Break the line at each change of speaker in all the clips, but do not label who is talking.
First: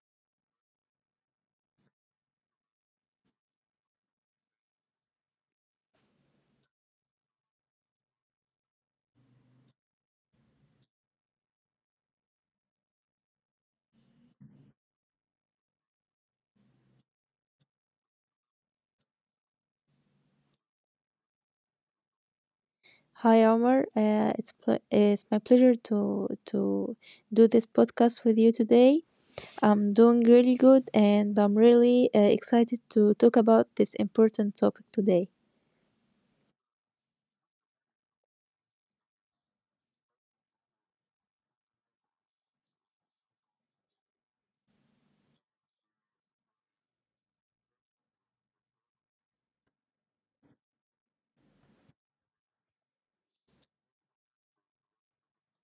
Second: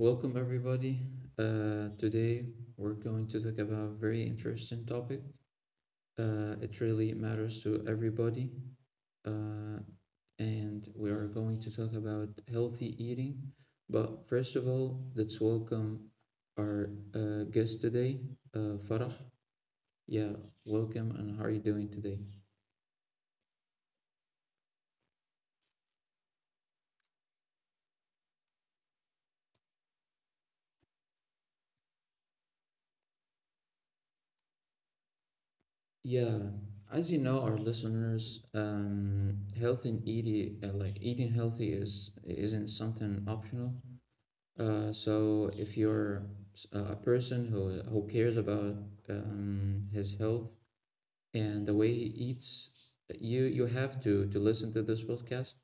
welcome everybody. Today we're going to talk about a very interesting topic. It really matters to everybody. Uh, and we are going to talk about healthy eating. But first of all, let's welcome our guest today, Farah. Yeah, welcome and how are you doing today?
Hi, Omar. It's my pleasure to do this podcast with you today. I'm doing really good, and I'm really excited to talk about this important topic today.
Yeah, as you know, our listeners, health and eating, like eating healthy is isn't something optional. So if you're a person who cares about his health and the way he eats, you have to listen to this podcast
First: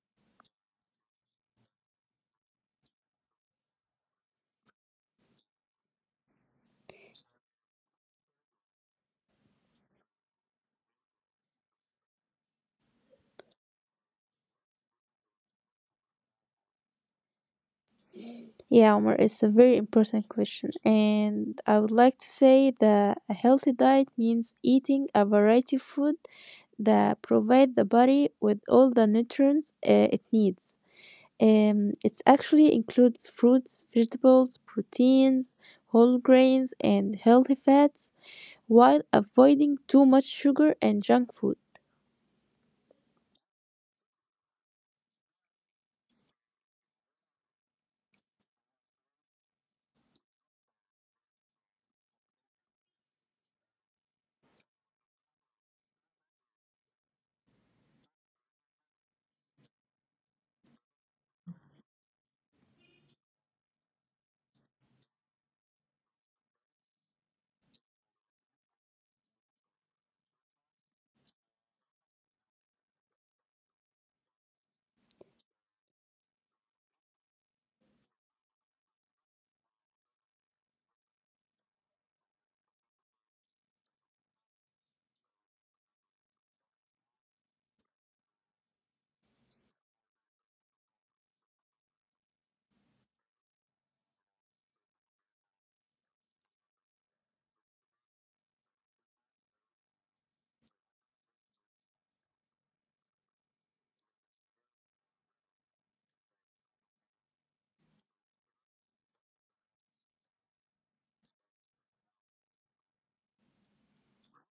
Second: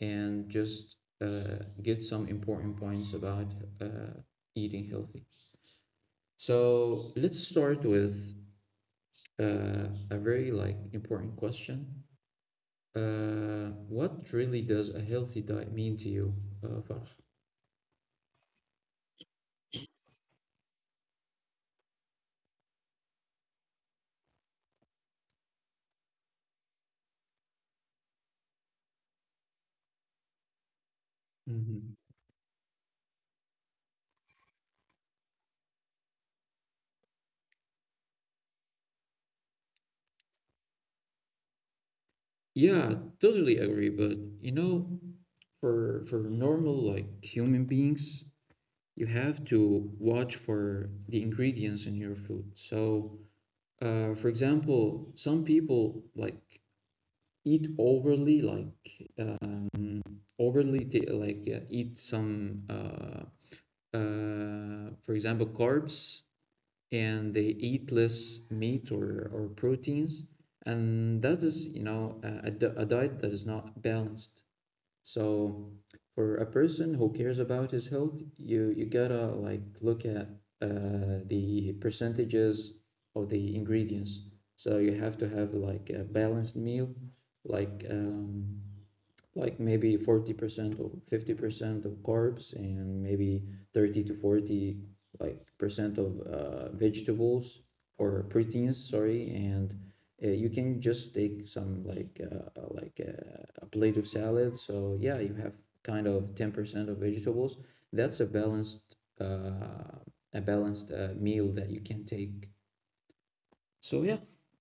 and just get some important points about uh, eating healthy. So let's start with a very important question. What really does a healthy diet mean to you, uh,
Yeah, Omar, it's a very important question, and I would like to say that a healthy diet means eating a variety of food that provide the body with all the nutrients it needs.
Farah?
It actually includes fruits, vegetables, proteins, whole grains, and healthy fats while avoiding too much sugar and junk food.
Yeah, totally agree. But you know, for normal like human beings, you have to watch for the ingredients in your food. So, for example, some people like eat overly, like overly t like eat some for example, carbs, and they eat less meat or proteins. And that is, you know, a diet that is not balanced. So for a person who cares about his health, you gotta like look at the percentages of the ingredients. So you have to have like a balanced meal, like um, like maybe 40% or 50% of carbs and maybe 30 to 40 like percent of vegetables or proteins sorry and you can just take some a plate of salad, so yeah, you have kind of 10% of vegetables. That's a balanced meal that you can take. So yeah.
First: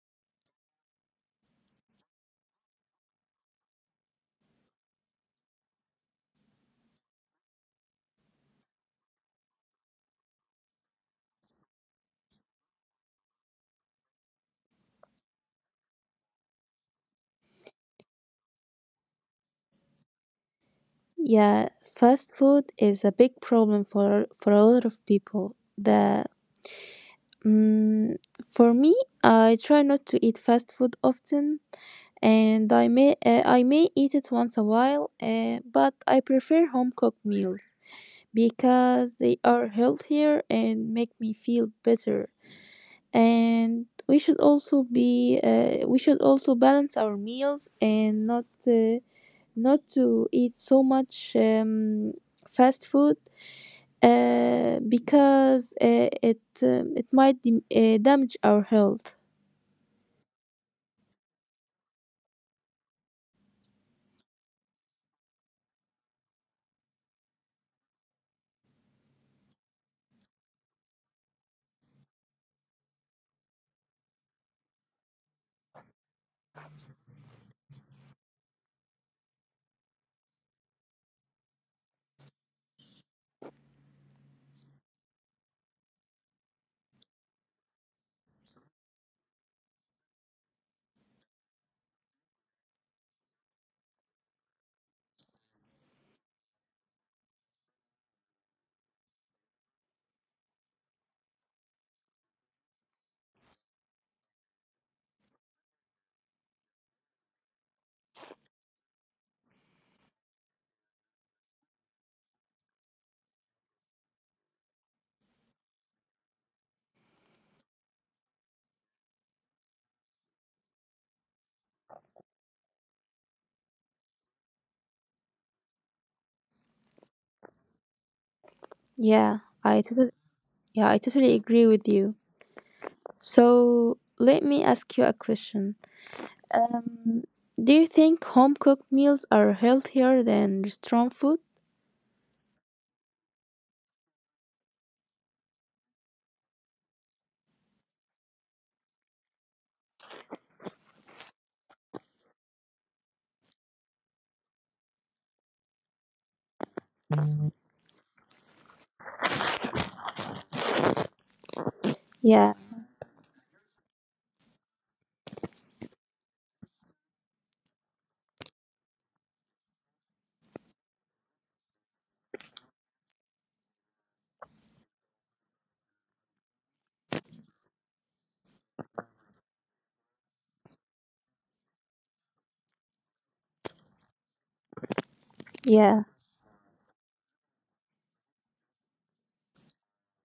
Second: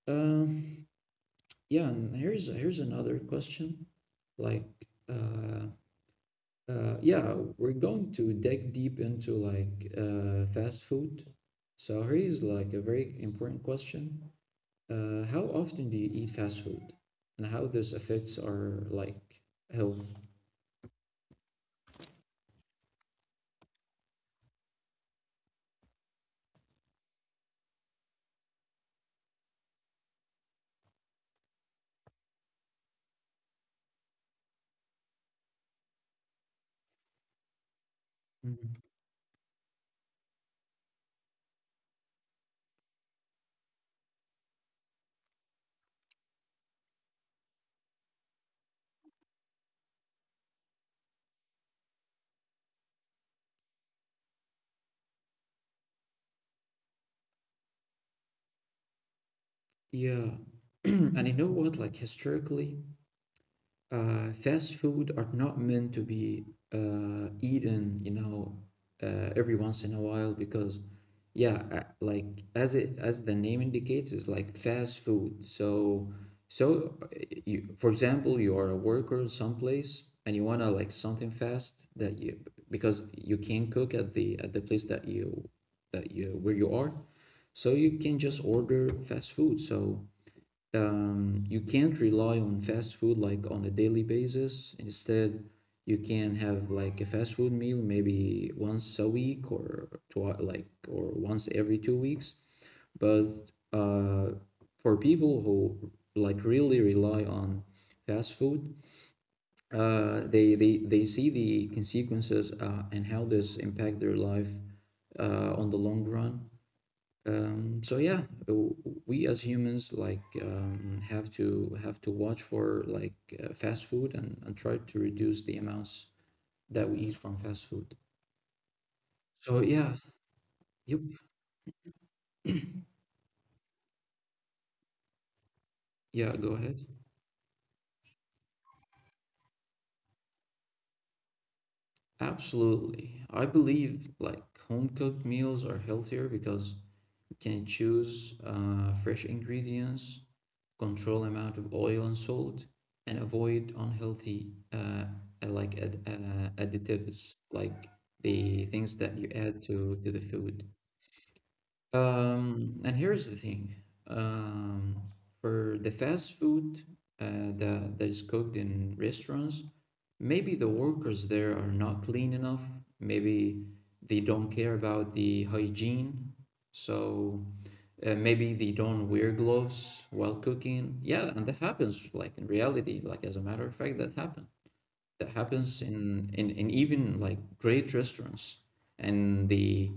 um yeah and Here's another question, like uh, uh, yeah, we're going to dig deep into fast food. So here is like a very important question. How often do you eat fast food, and how this affects our like health?
Yeah, fast food is a big problem for a lot of people. Mm, for me, I try not to eat fast food often, and I may eat it once a while, but I prefer home cooked meals
Mhm.
because they are healthier and make me feel better, and we should also balance our meals and not to eat so much fast food because it might damage our health.
Yeah, and you know what? Like historically, fast food are not meant to be eaten, you know, every once in a while because, yeah, like as the name indicates, it's like fast food. So, you, for example, you are a worker someplace and you wanna like something fast that you because you can't cook at the place that you where you are, so you can just order fast food. You can't rely on fast food like on a daily basis. Instead, you can have like a fast food meal maybe once a week or once every 2 weeks. But uh, for people who like really rely on fast food, they see the consequences and how this impact their life on the long run. So yeah, we as humans have to watch for like fast food and try to reduce the amounts that we eat from fast food.
Yeah,
So yeah.
yeah, I
Yep,
totally agree with you. So let me ask you a question.
yeah, go ahead.
Um, do you think home cooked meals are healthier than restaurant food?
Absolutely. I believe like home cooked meals are healthier because can choose fresh ingredients, control amount of oil and salt, and avoid unhealthy uh, like ad additives, like the things that you add to the food.
Yeah,
And here's the thing. Um, for the fast food that is cooked in restaurants, maybe the workers there are not clean enough. Maybe they don't care about the hygiene. So maybe they don't wear gloves while cooking. Yeah, and that happens, like in reality, like as a matter of fact, that
yeah,
happens in even like great restaurants, and the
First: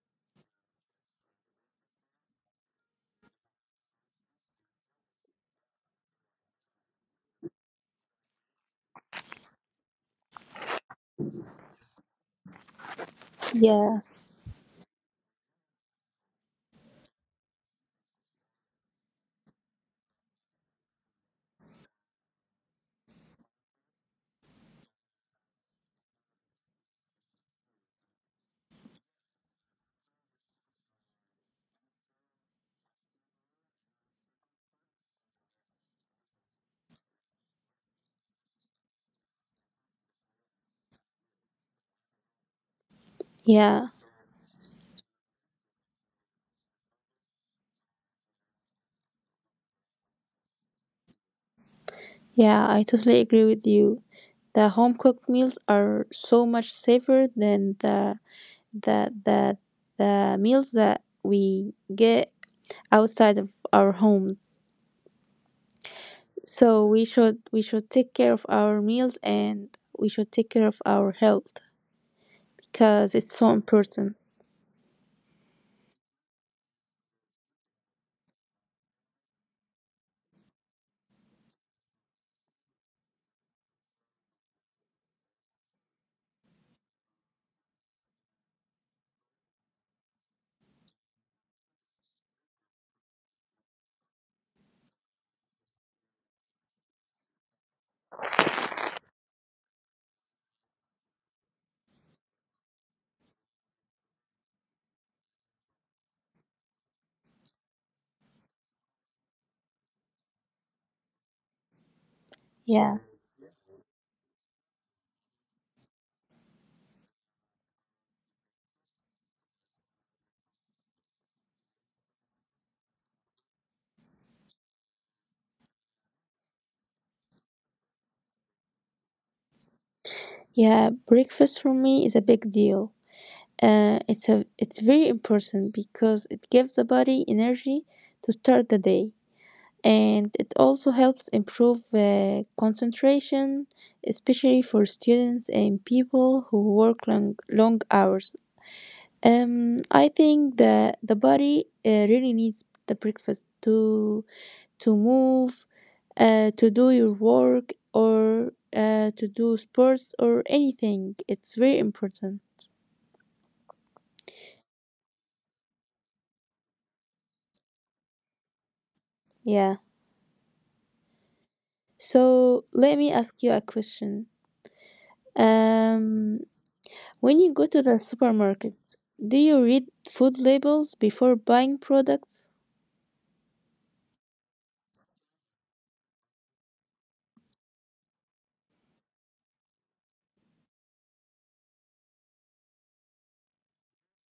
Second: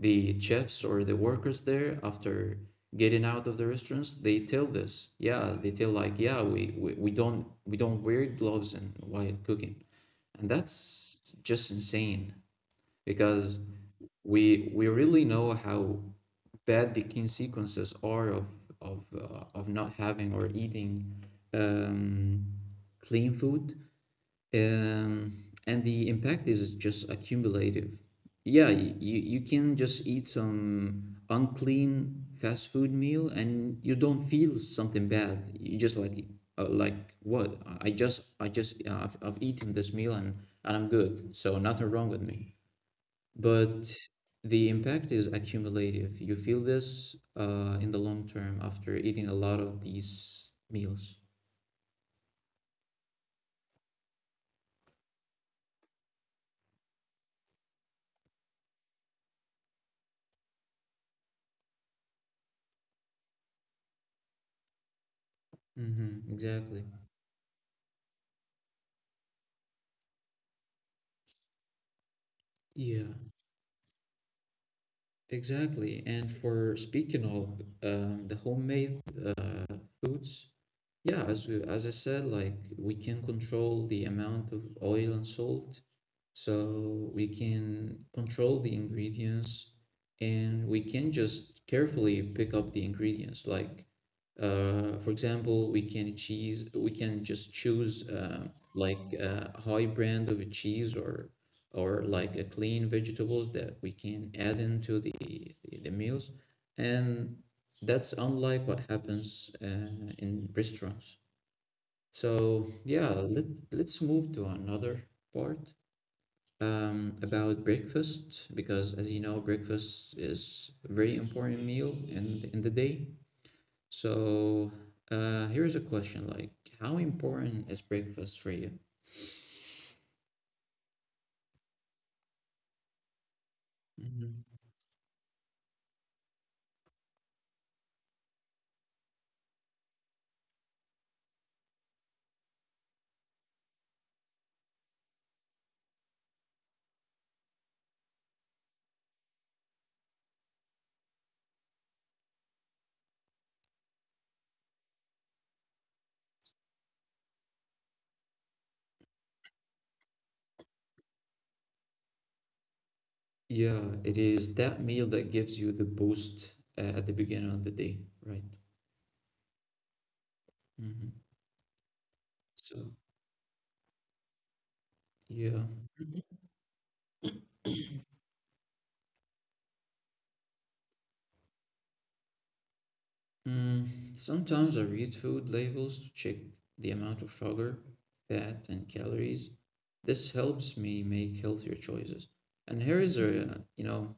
the chefs or the workers there after getting out of the restaurants they tell this. Yeah, they tell like, yeah, we don't wear gloves and while cooking, and that's just insane, because
yeah,
we really know how bad the consequences are of of not having or eating um, clean food, um, and the impact is just accumulative. Yeah, you, you can just eat some unclean fast food meal and you don't feel something bad. You just like what? I just I've eaten this meal and I'm good. So nothing wrong with me.
yeah.
But the impact is accumulative. You feel this in the long term after eating a lot of these meals.
Yeah, I totally agree with you. The home cooked meals are so much safer than the the the meals that we get outside of our homes.
Mm-hmm,
So
exactly.
we should take care of our meals and we should take care of our health because
Yeah.
it's so important.
Exactly. And for speaking of the homemade foods, yeah, as I said, like we can control the amount of oil and salt, so we can control the ingredients, and we can just carefully pick up the ingredients. Like for example, we can just choose like a high brand of a cheese or like a clean vegetables that we can add into the meals, and that's unlike what happens in restaurants. So
Yeah.
yeah, let let's move to another part about breakfast because as you know, breakfast is a very important meal in the day. So here's a question like, how important is breakfast for you?
Yeah, breakfast for me is a big deal. Uh, it's a
Mhm.
it's very important because it gives the body energy to start the day, and it also helps improve concentration, especially for students and people who work long, long hours. I think that the body really needs the breakfast to move, to do your work or to do sports or anything. It's very important.
Yeah, it is that meal that gives you the boost at the beginning of the day, right?
Yeah.
Hmm.
So
So,
let me ask you a question.
yeah.
Um, When you go to the supermarket, do you read food labels before buying products?
Mm, sometimes I read food labels to check the amount of sugar, fat, and calories. This helps me make healthier choices. And here is, a, you know,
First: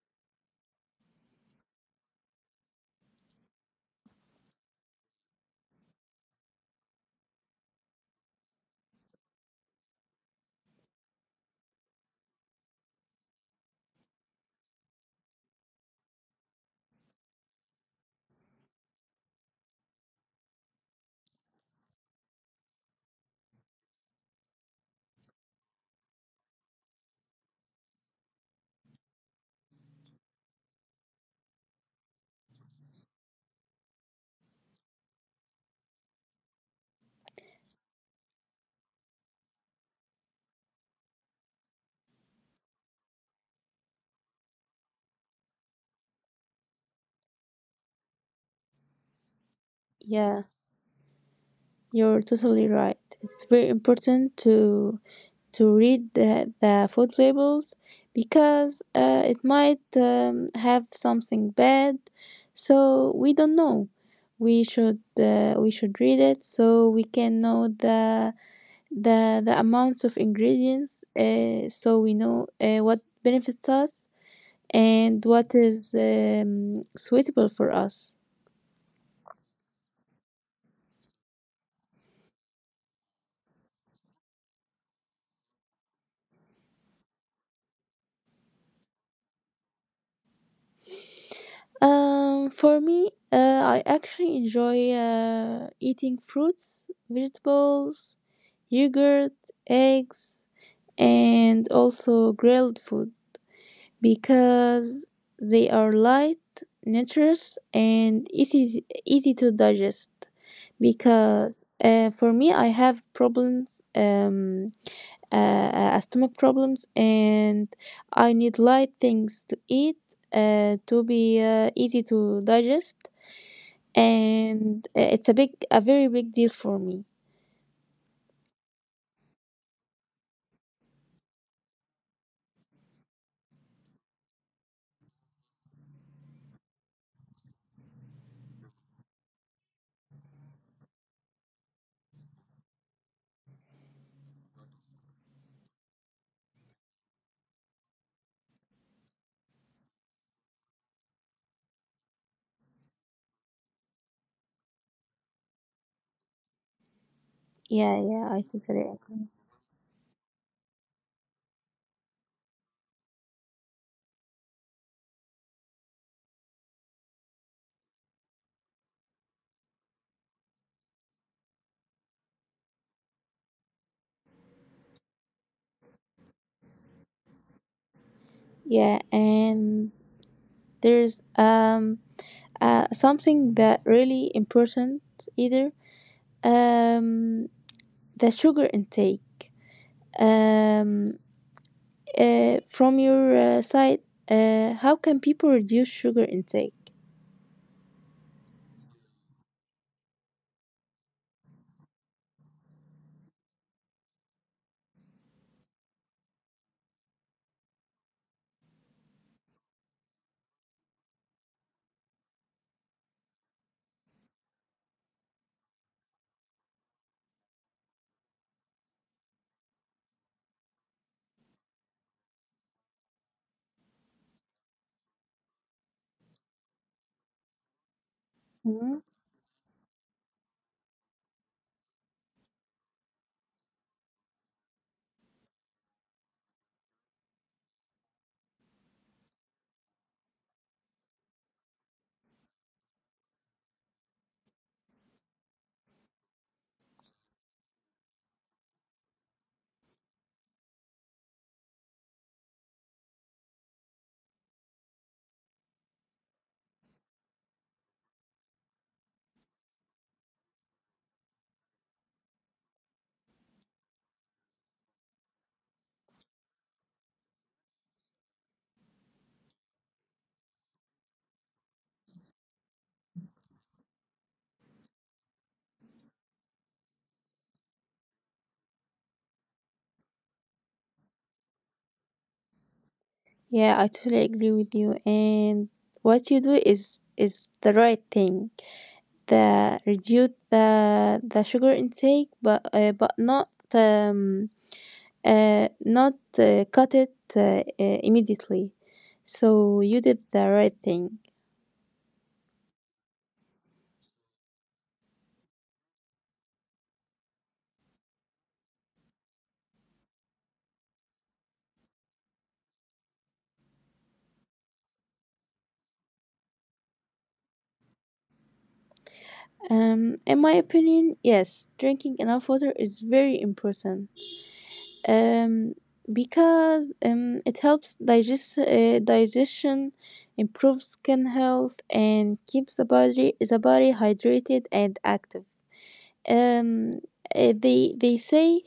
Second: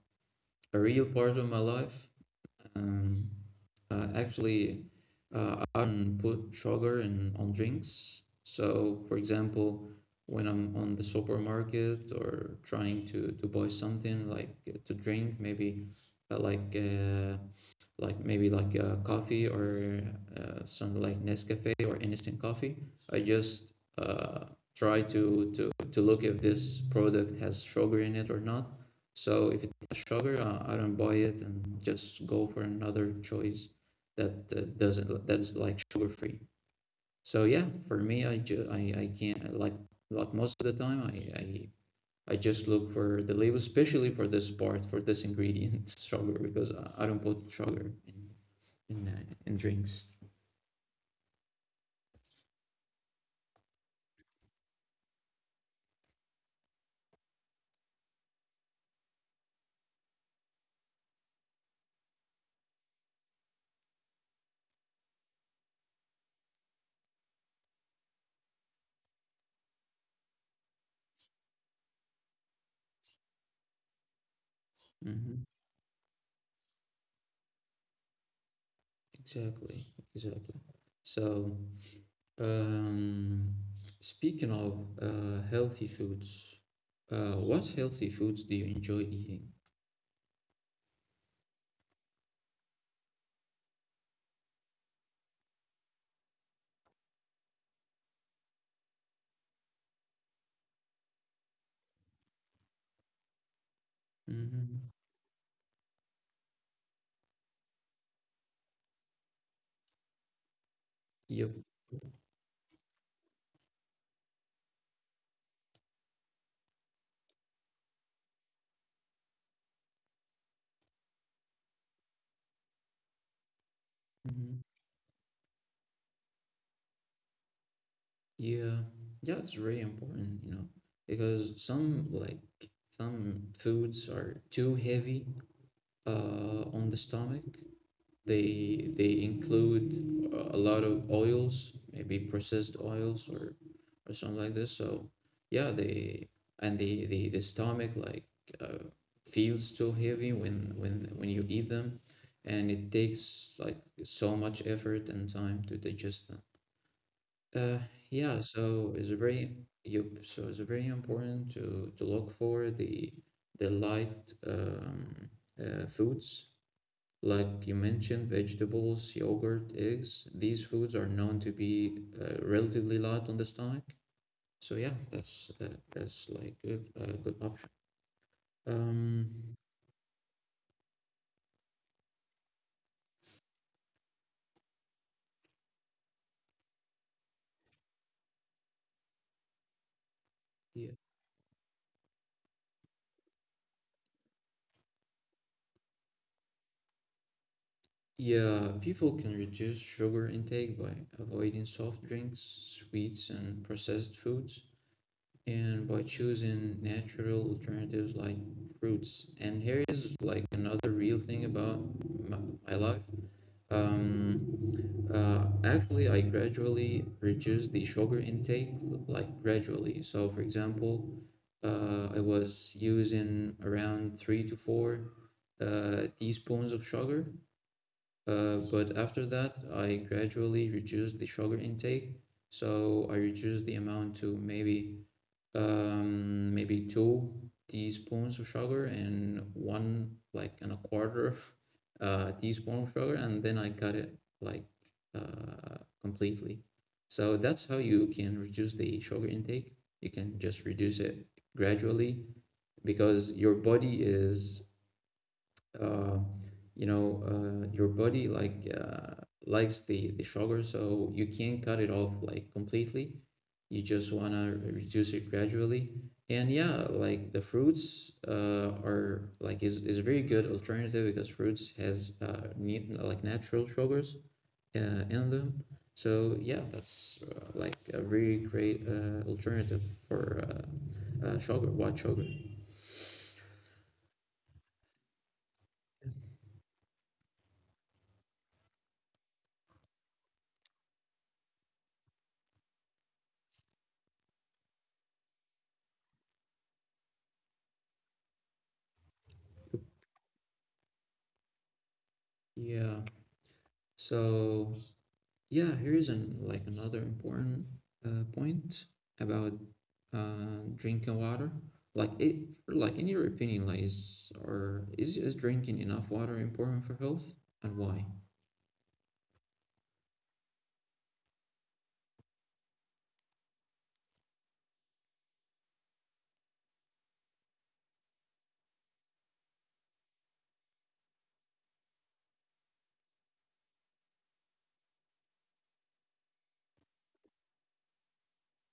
a real part of my life. Um, actually I don't put sugar in on drinks. So, for example, when I'm on the supermarket or trying to buy something like to drink, maybe uh, like uh, coffee or something like Nescafe or instant coffee. I just uh, try to look if this product has sugar in it or not. So if it has sugar, I don't buy it and just go for another choice that doesn't that's like sugar free. So yeah, for me, I can't like most of the time I just look for the label, especially for this part, for this ingredient, sugar, because I don't put sugar in in drinks.
Yeah, you're totally right. It's very important to read the food labels because it might have something bad, so we don't know. We should read it so we can know the amounts of ingredients, so we know what benefits us and
Hmm.
what is suitable for us.
Exactly, exactly. So, um, speaking of healthy foods, what healthy foods do you enjoy eating?
For me, I actually enjoy eating fruits, vegetables, yogurt, eggs, and also grilled food,
Mm-hmm.
because they are light, nutritious, and easy to digest.
Yep.
Because for me, I have uh, stomach problems, and I need light things to eat, to be easy to digest,
Hmm.
and it's a very big deal for me.
Yeah, yeah, it's very important, you know, because some like some foods are too heavy on the stomach. They include a lot of oils, maybe processed oils or something like this. So yeah, they and The the, stomach like uh, feels too heavy when when you eat them, and it takes like so much effort and time to digest them. Uh,
Yeah,
yeah,
yeah, I
so
totally
it's a
agree.
very you so it's very important to look for the light foods like you mentioned, vegetables, yogurt, eggs. These foods are known to be relatively light on the stomach. So yeah, that's like good a good option.
Yeah,
Um,
and there's something that really important, either um, the sugar intake
yeah,
um, from your side. How can people reduce sugar intake?
yeah, people can reduce sugar intake by avoiding soft drinks, sweets, and processed foods, and by choosing natural alternatives like fruits. And here is like another real thing about my, my life. Um, actually, I gradually reduced the sugar intake, like gradually. So, for example, I was using around 3 to 4 teaspoons of sugar, but
Mhm.
after that, I gradually reduced the sugar intake. So, I reduced the amount to maybe maybe 2 teaspoons of sugar and one like and a quarter teaspoon of sugar, and then I cut it like completely. So that's how you can reduce the sugar intake. You can just reduce it gradually because your body is uh, you know, your body like likes the sugar, so you can't cut it off like completely. You just wanna reduce it gradually. And yeah, like the fruits are is a very good alternative because fruits has ne like natural sugars in them. So yeah, that's like a very great alternative for sugar, white sugar.
Yeah, I totally agree with you, and what you do is the right thing. The reduce the sugar intake, but not cut it immediately, so you did the right thing.
Yeah. So yeah, here is like another important point about drinking water. Like it, like in your opinion, like is or is is drinking enough water important for health and why?
In my opinion, yes, drinking enough water is very important. Um, because it helps digestion, improves skin health, and keeps the body hydrated and active. Um, they say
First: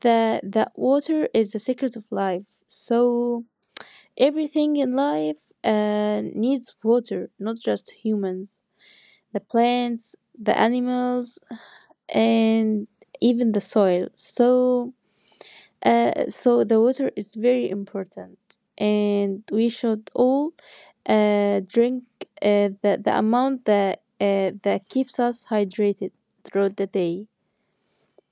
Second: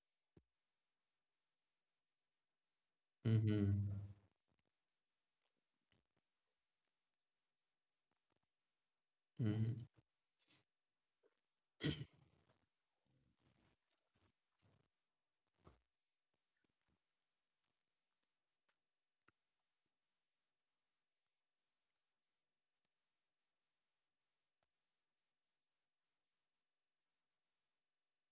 that water is the secret of life. So
Mm-hmm.
everything in life needs water, not just humans. The plants, the animals, and even the soil. So the water is very important, and we should all drink the amount that keeps us hydrated throughout the day.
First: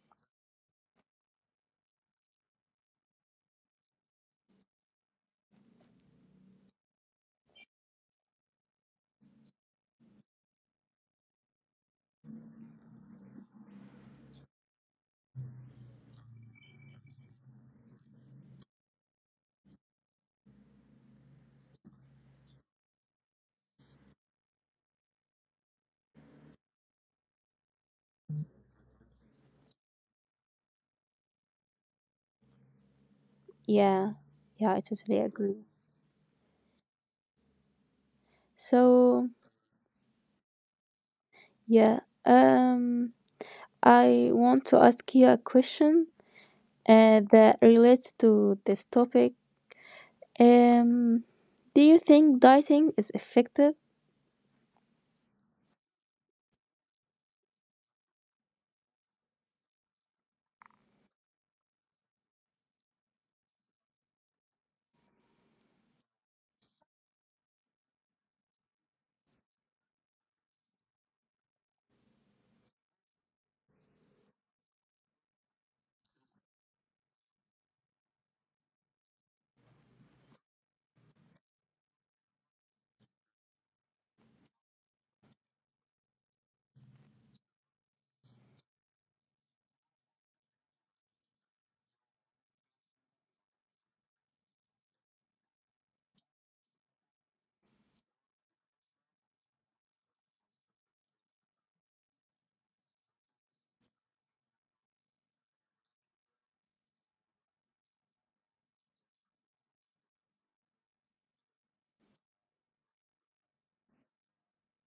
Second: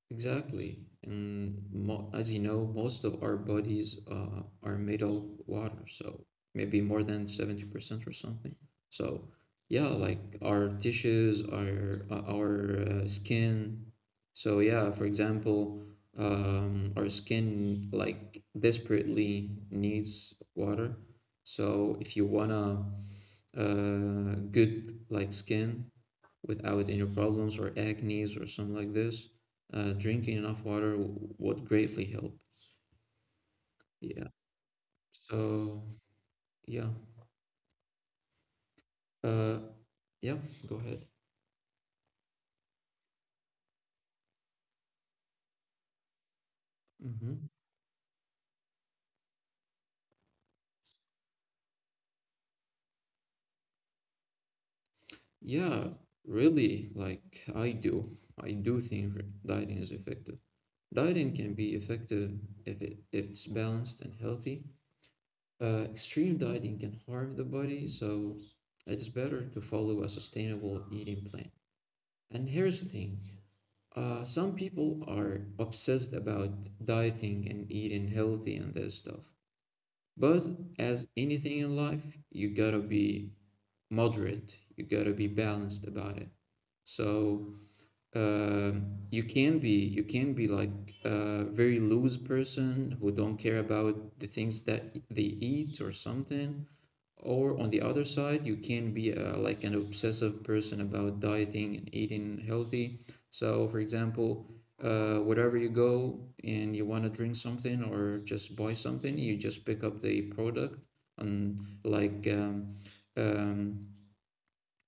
Exactly. And mo as you know, most of our bodies are made of water, so maybe more than 70% or something. So, yeah, like our tissues, our skin. So, yeah, for example, our skin like desperately needs water. So, if you wanna good like skin, without any problems or acne's or something like this, drinking enough water would greatly help.
Yeah,
Yeah.
yeah, I totally agree.
So yeah.
So,
Uh, yeah. Go ahead.
yeah, um, I want to ask you a question
Mm-hmm.
that relates to this topic. Um, do you think dieting is effective?
Yeah. Really, like I do think dieting is effective. Dieting can be effective if it's balanced and healthy. Extreme dieting can harm the body, so it's better to follow a sustainable eating plan. And here's the thing. Some people are obsessed about dieting and eating healthy and that stuff. But as anything in life, you gotta be moderate. You gotta be balanced about it. So, you can be like a very loose person who don't care about the things that they eat or something, or on the other side you can be like an obsessive person about dieting and eating healthy. So, for example, wherever you go and you want to drink something or just buy something, you just pick up the product and um,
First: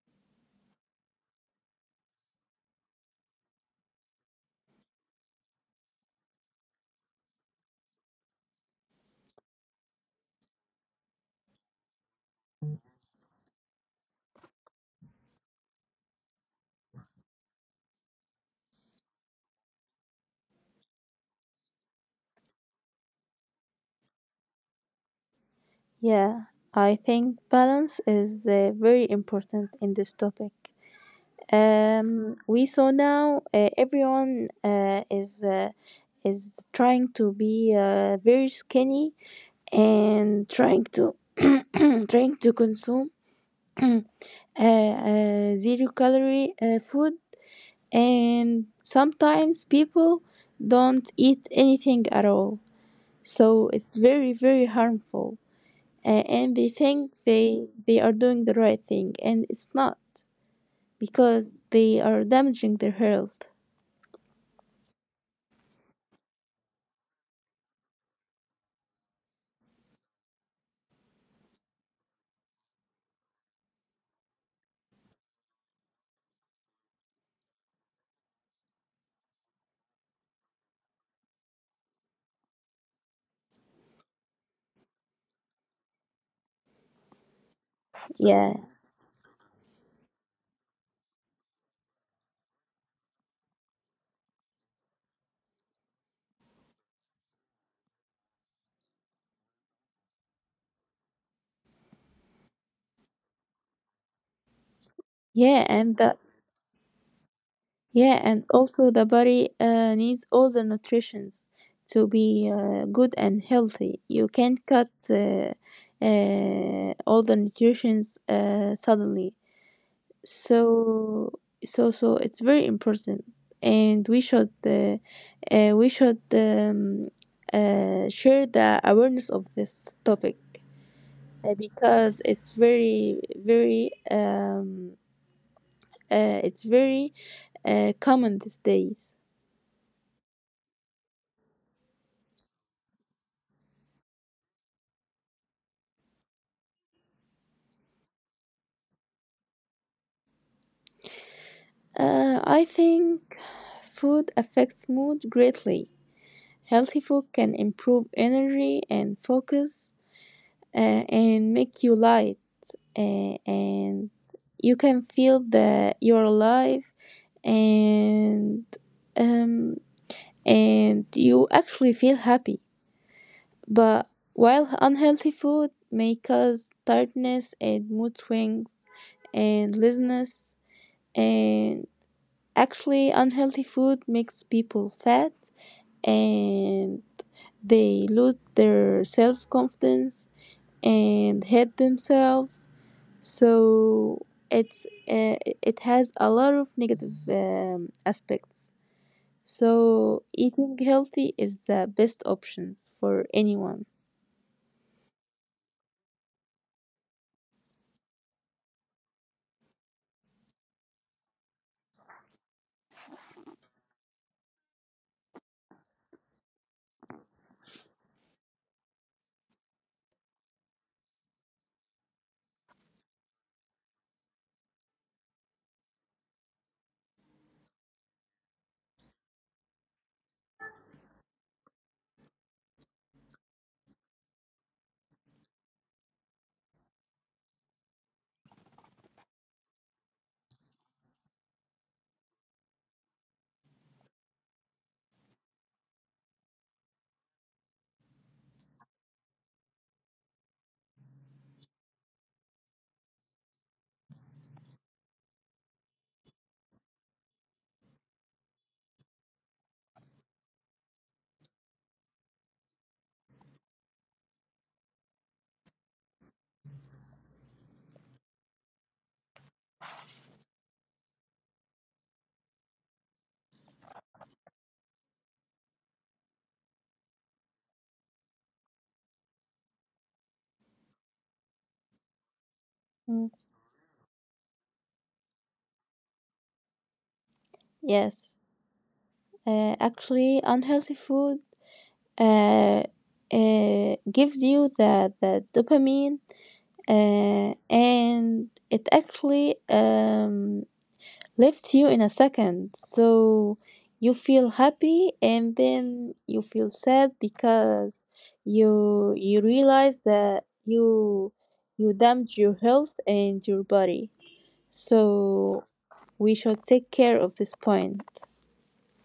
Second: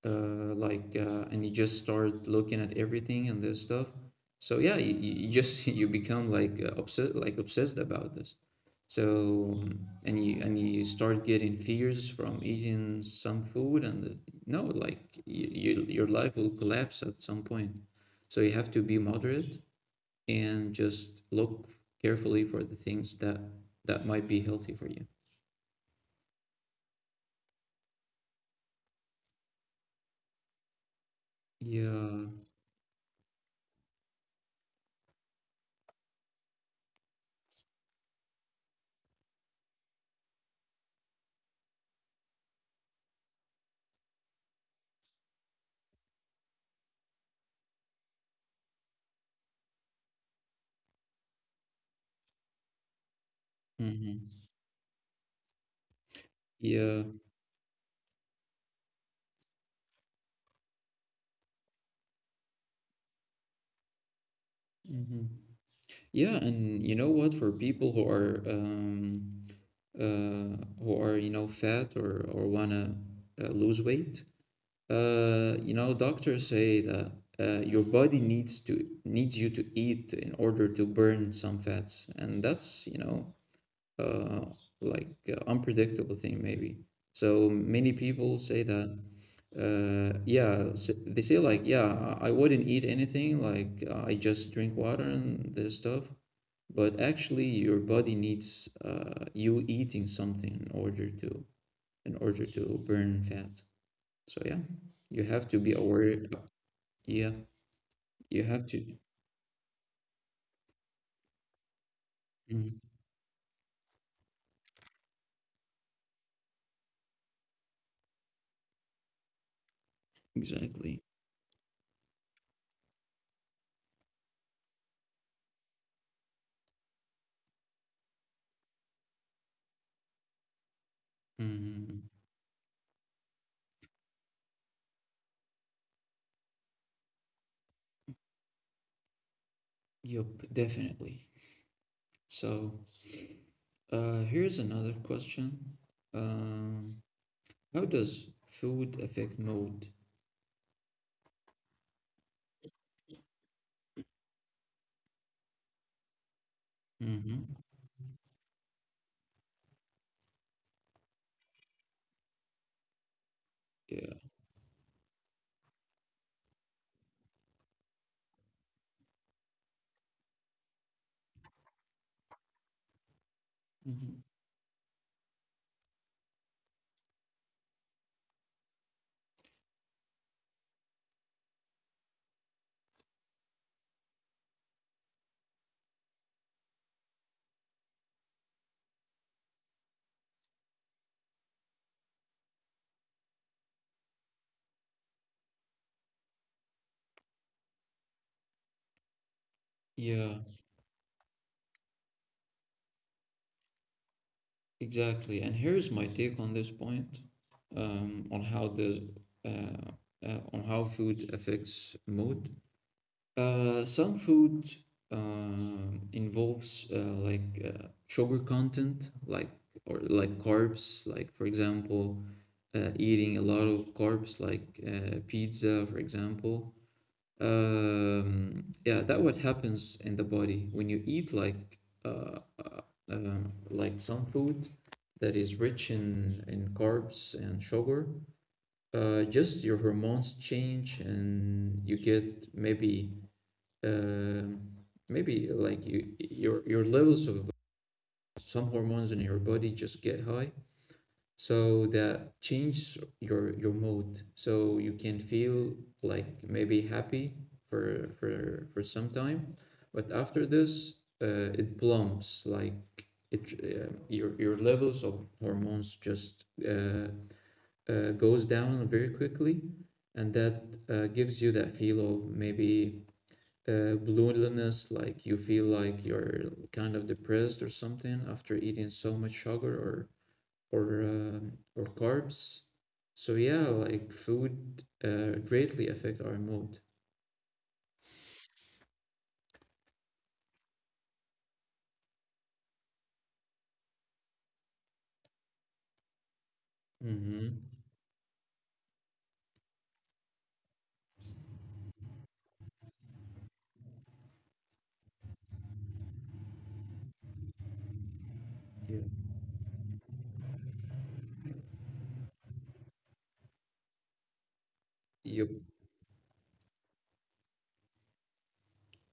you just start looking at everything and this stuff. So yeah, you just you become like obsessed, like obsessed about this. So, and you start getting fears from eating some food, and no, like, your life will collapse at some point. So you have to be moderate and just look carefully for the things that might be healthy for you.
Yeah, I think balance is very important in this topic.
Yeah.
We saw now everyone is trying to be very skinny, and trying to trying to consume uh, zero calorie food, and sometimes people don't eat anything at all. So it's very,
Mm-hmm.
very harmful, and they
Yeah.
think they are doing the right thing and it's not, because they are damaging their health.
Mm-hmm. Yeah, and you know what? For people who are uh, fat or wanna lose weight, doctors say that your body needs you to eat in order to burn some fats, and that's uh, unpredictable thing maybe. So many people
Yeah,
say that. Yeah, they say like, yeah, I wouldn't eat anything. Like, I just drink water and this stuff, but actually your body needs you eating something in order to burn fat. So yeah, you have to
yeah,
be
and
aware.
the
Yeah,
yeah
you
and
have to.
also the body needs all the nutritions to be
Mhm.
good and healthy. You can't cut all the nutritions suddenly.
Exactly.
So it's very important, and we should share the awareness of this topic,
Mm,
because it's very common these days.
yep, definitely. So, here's another question. Um, how does food affect mood?
I think food affects mood greatly. Healthy food
Mm-hmm.
can improve energy and focus, uh, and make you light, and
Yeah.
you can feel that you're alive, and um, and you actually feel happy. But
Hmm.
while unhealthy food may cause tiredness and mood swings and laziness, and actually unhealthy food makes people fat and they lose their self confidence and hate themselves. So it's uh, it has a lot of negative aspects, so
Yeah.
eating healthy is the best options for anyone.
Exactly. And here's my take on this point, um, on how the uh, on how food affects mood. Some food involves like sugar content, like, or like carbs, like, for example, eating a lot of carbs, like, pizza, for example. Yeah, that what happens in the body when you eat uh, uh, like some food that is rich in carbs and sugar. Just your hormones change and you get um maybe like your levels of some hormones in your body just get high, so that change your mood, so you can feel like maybe happy for some time, but after this, it plumps, like it your levels of hormones just goes down very quickly, and that gives you that feel of maybe blueness, like you feel like you're kind of depressed or something after eating so much sugar or carbs. So
Mm,
yeah, like food greatly affect our mood.
yes. Actually unhealthy food uh, gives you the dopamine,
Mm-hmm.
and it actually lifts you in a second. So you feel happy and then you feel sad because
Yeah.
you realize that you damage your health and your body.
Yep.
So we should take care of this point.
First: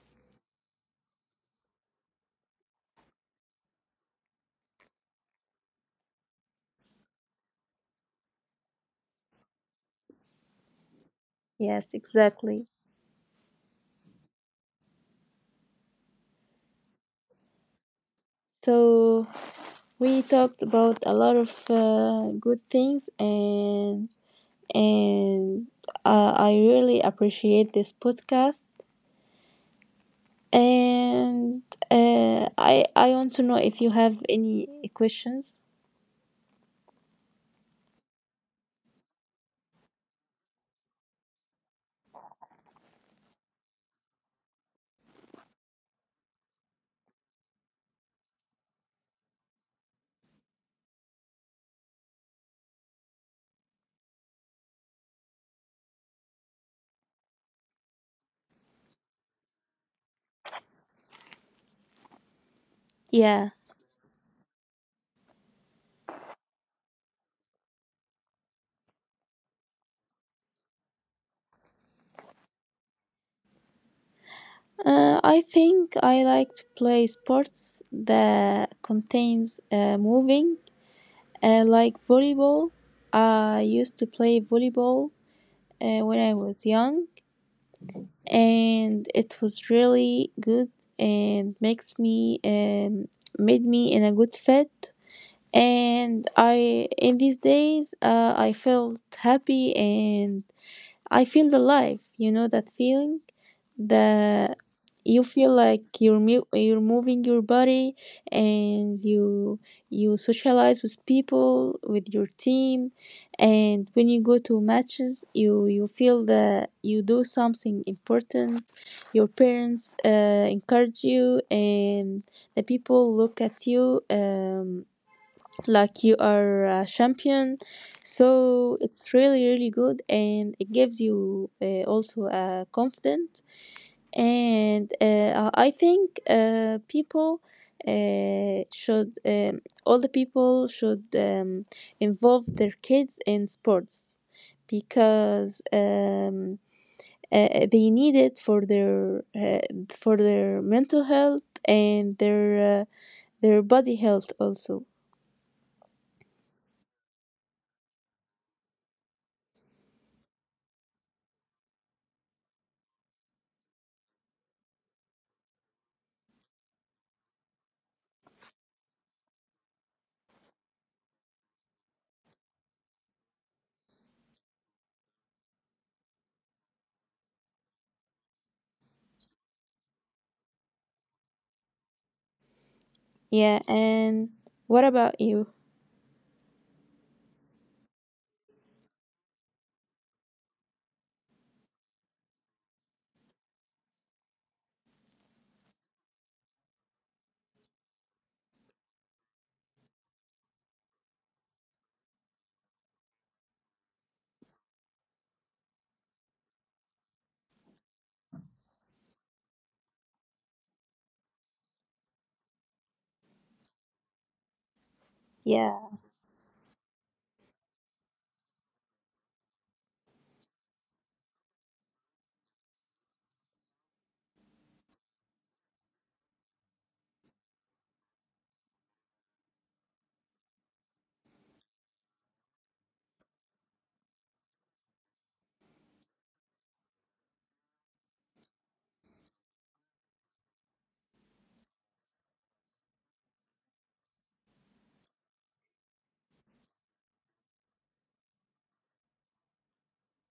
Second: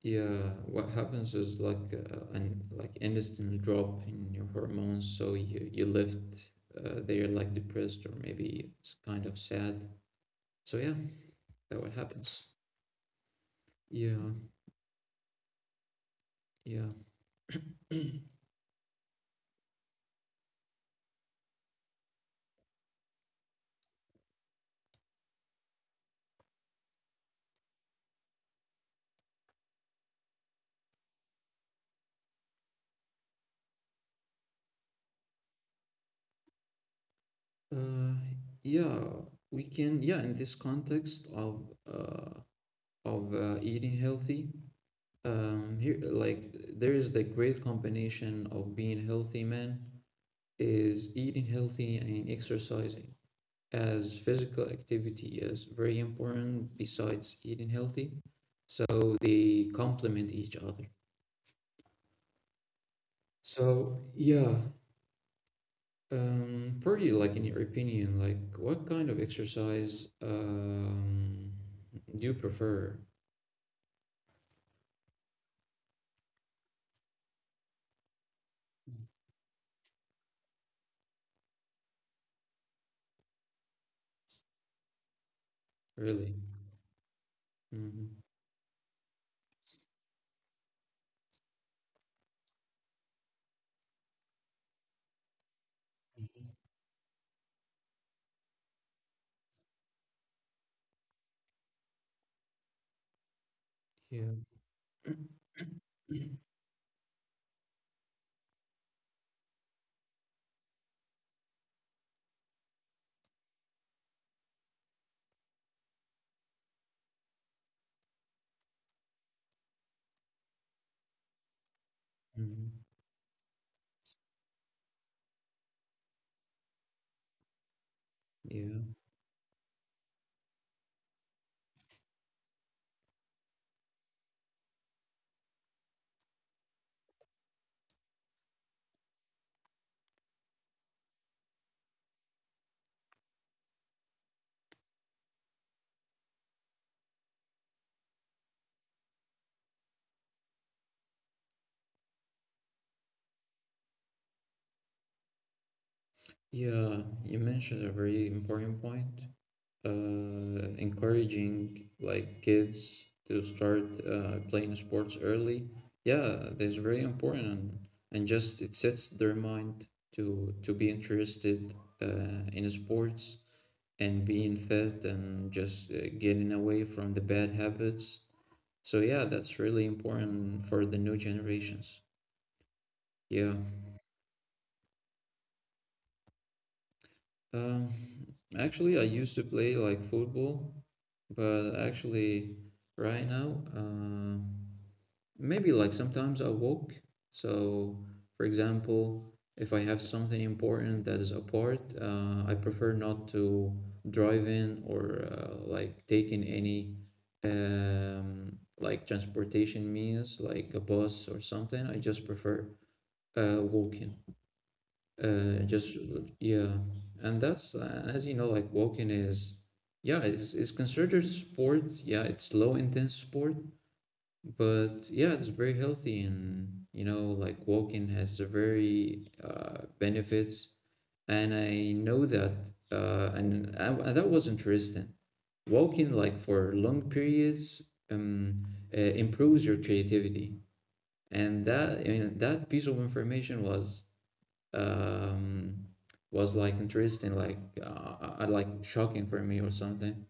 Yeah. What happens is like an, like, instant drop in your hormones, so you left there like depressed or maybe it's kind of sad. So yeah, that
Yes,
what happens.
exactly.
Yeah. Yeah.
So we talked about a lot of good things, and I really appreciate this podcast. And I want to know if you have any questions.
Uh, yeah. We can. Yeah, in this context of eating healthy. Here, like, there is the great combination of being healthy, man, is eating healthy and exercising, as physical activity is very important besides eating healthy. So they complement each other.
Yeah.
So, yeah, for you, like, in your opinion, like, what kind of exercise do you prefer?
I think I like to play sports that contains moving, like volleyball. I used to play volleyball when I
Really?
was young,
Mm-hmm.
and it was really good and makes me made me in a good fit. And I in these days I felt happy and I feel alive. You know that feeling?
Yeah.
The you feel like you're mu- you're moving your body, and you socialize with people with your team, and when you go to matches you feel that you do something important. Your parents encourage you, and the
Mhm.
people look at you like you are a champion. So
Yeah.
it's really, really good, and it gives you also confidence. And I think all the people should involve their kids in sports, because they need it for their mental health and their body health also.
Yeah, you mentioned a very important point. Encouraging like kids to start playing sports early. Yeah, that's very important, and just it sets their mind to be interested in sports and being fit and just getting away from the bad habits. So yeah, that's really important for the new generations. Yeah.
Yeah, and what about you?
Um, Actually, I used to play like football. But actually, right now, maybe like sometimes I walk. So, for example, if I have something important that is apart, I prefer not to drive in or like taking any like transportation means like a bus or something. I just prefer walking.
Yeah,
Just Yeah, and that's and as you know, like walking is, yeah, it's considered sport. Yeah, it's low intense sport, but yeah, it's very healthy, and like walking has a very benefits. And I know that, and that was interesting. Walking like for long periods um, improves your creativity, and that piece of information was um, like interesting, like shocking for me or something.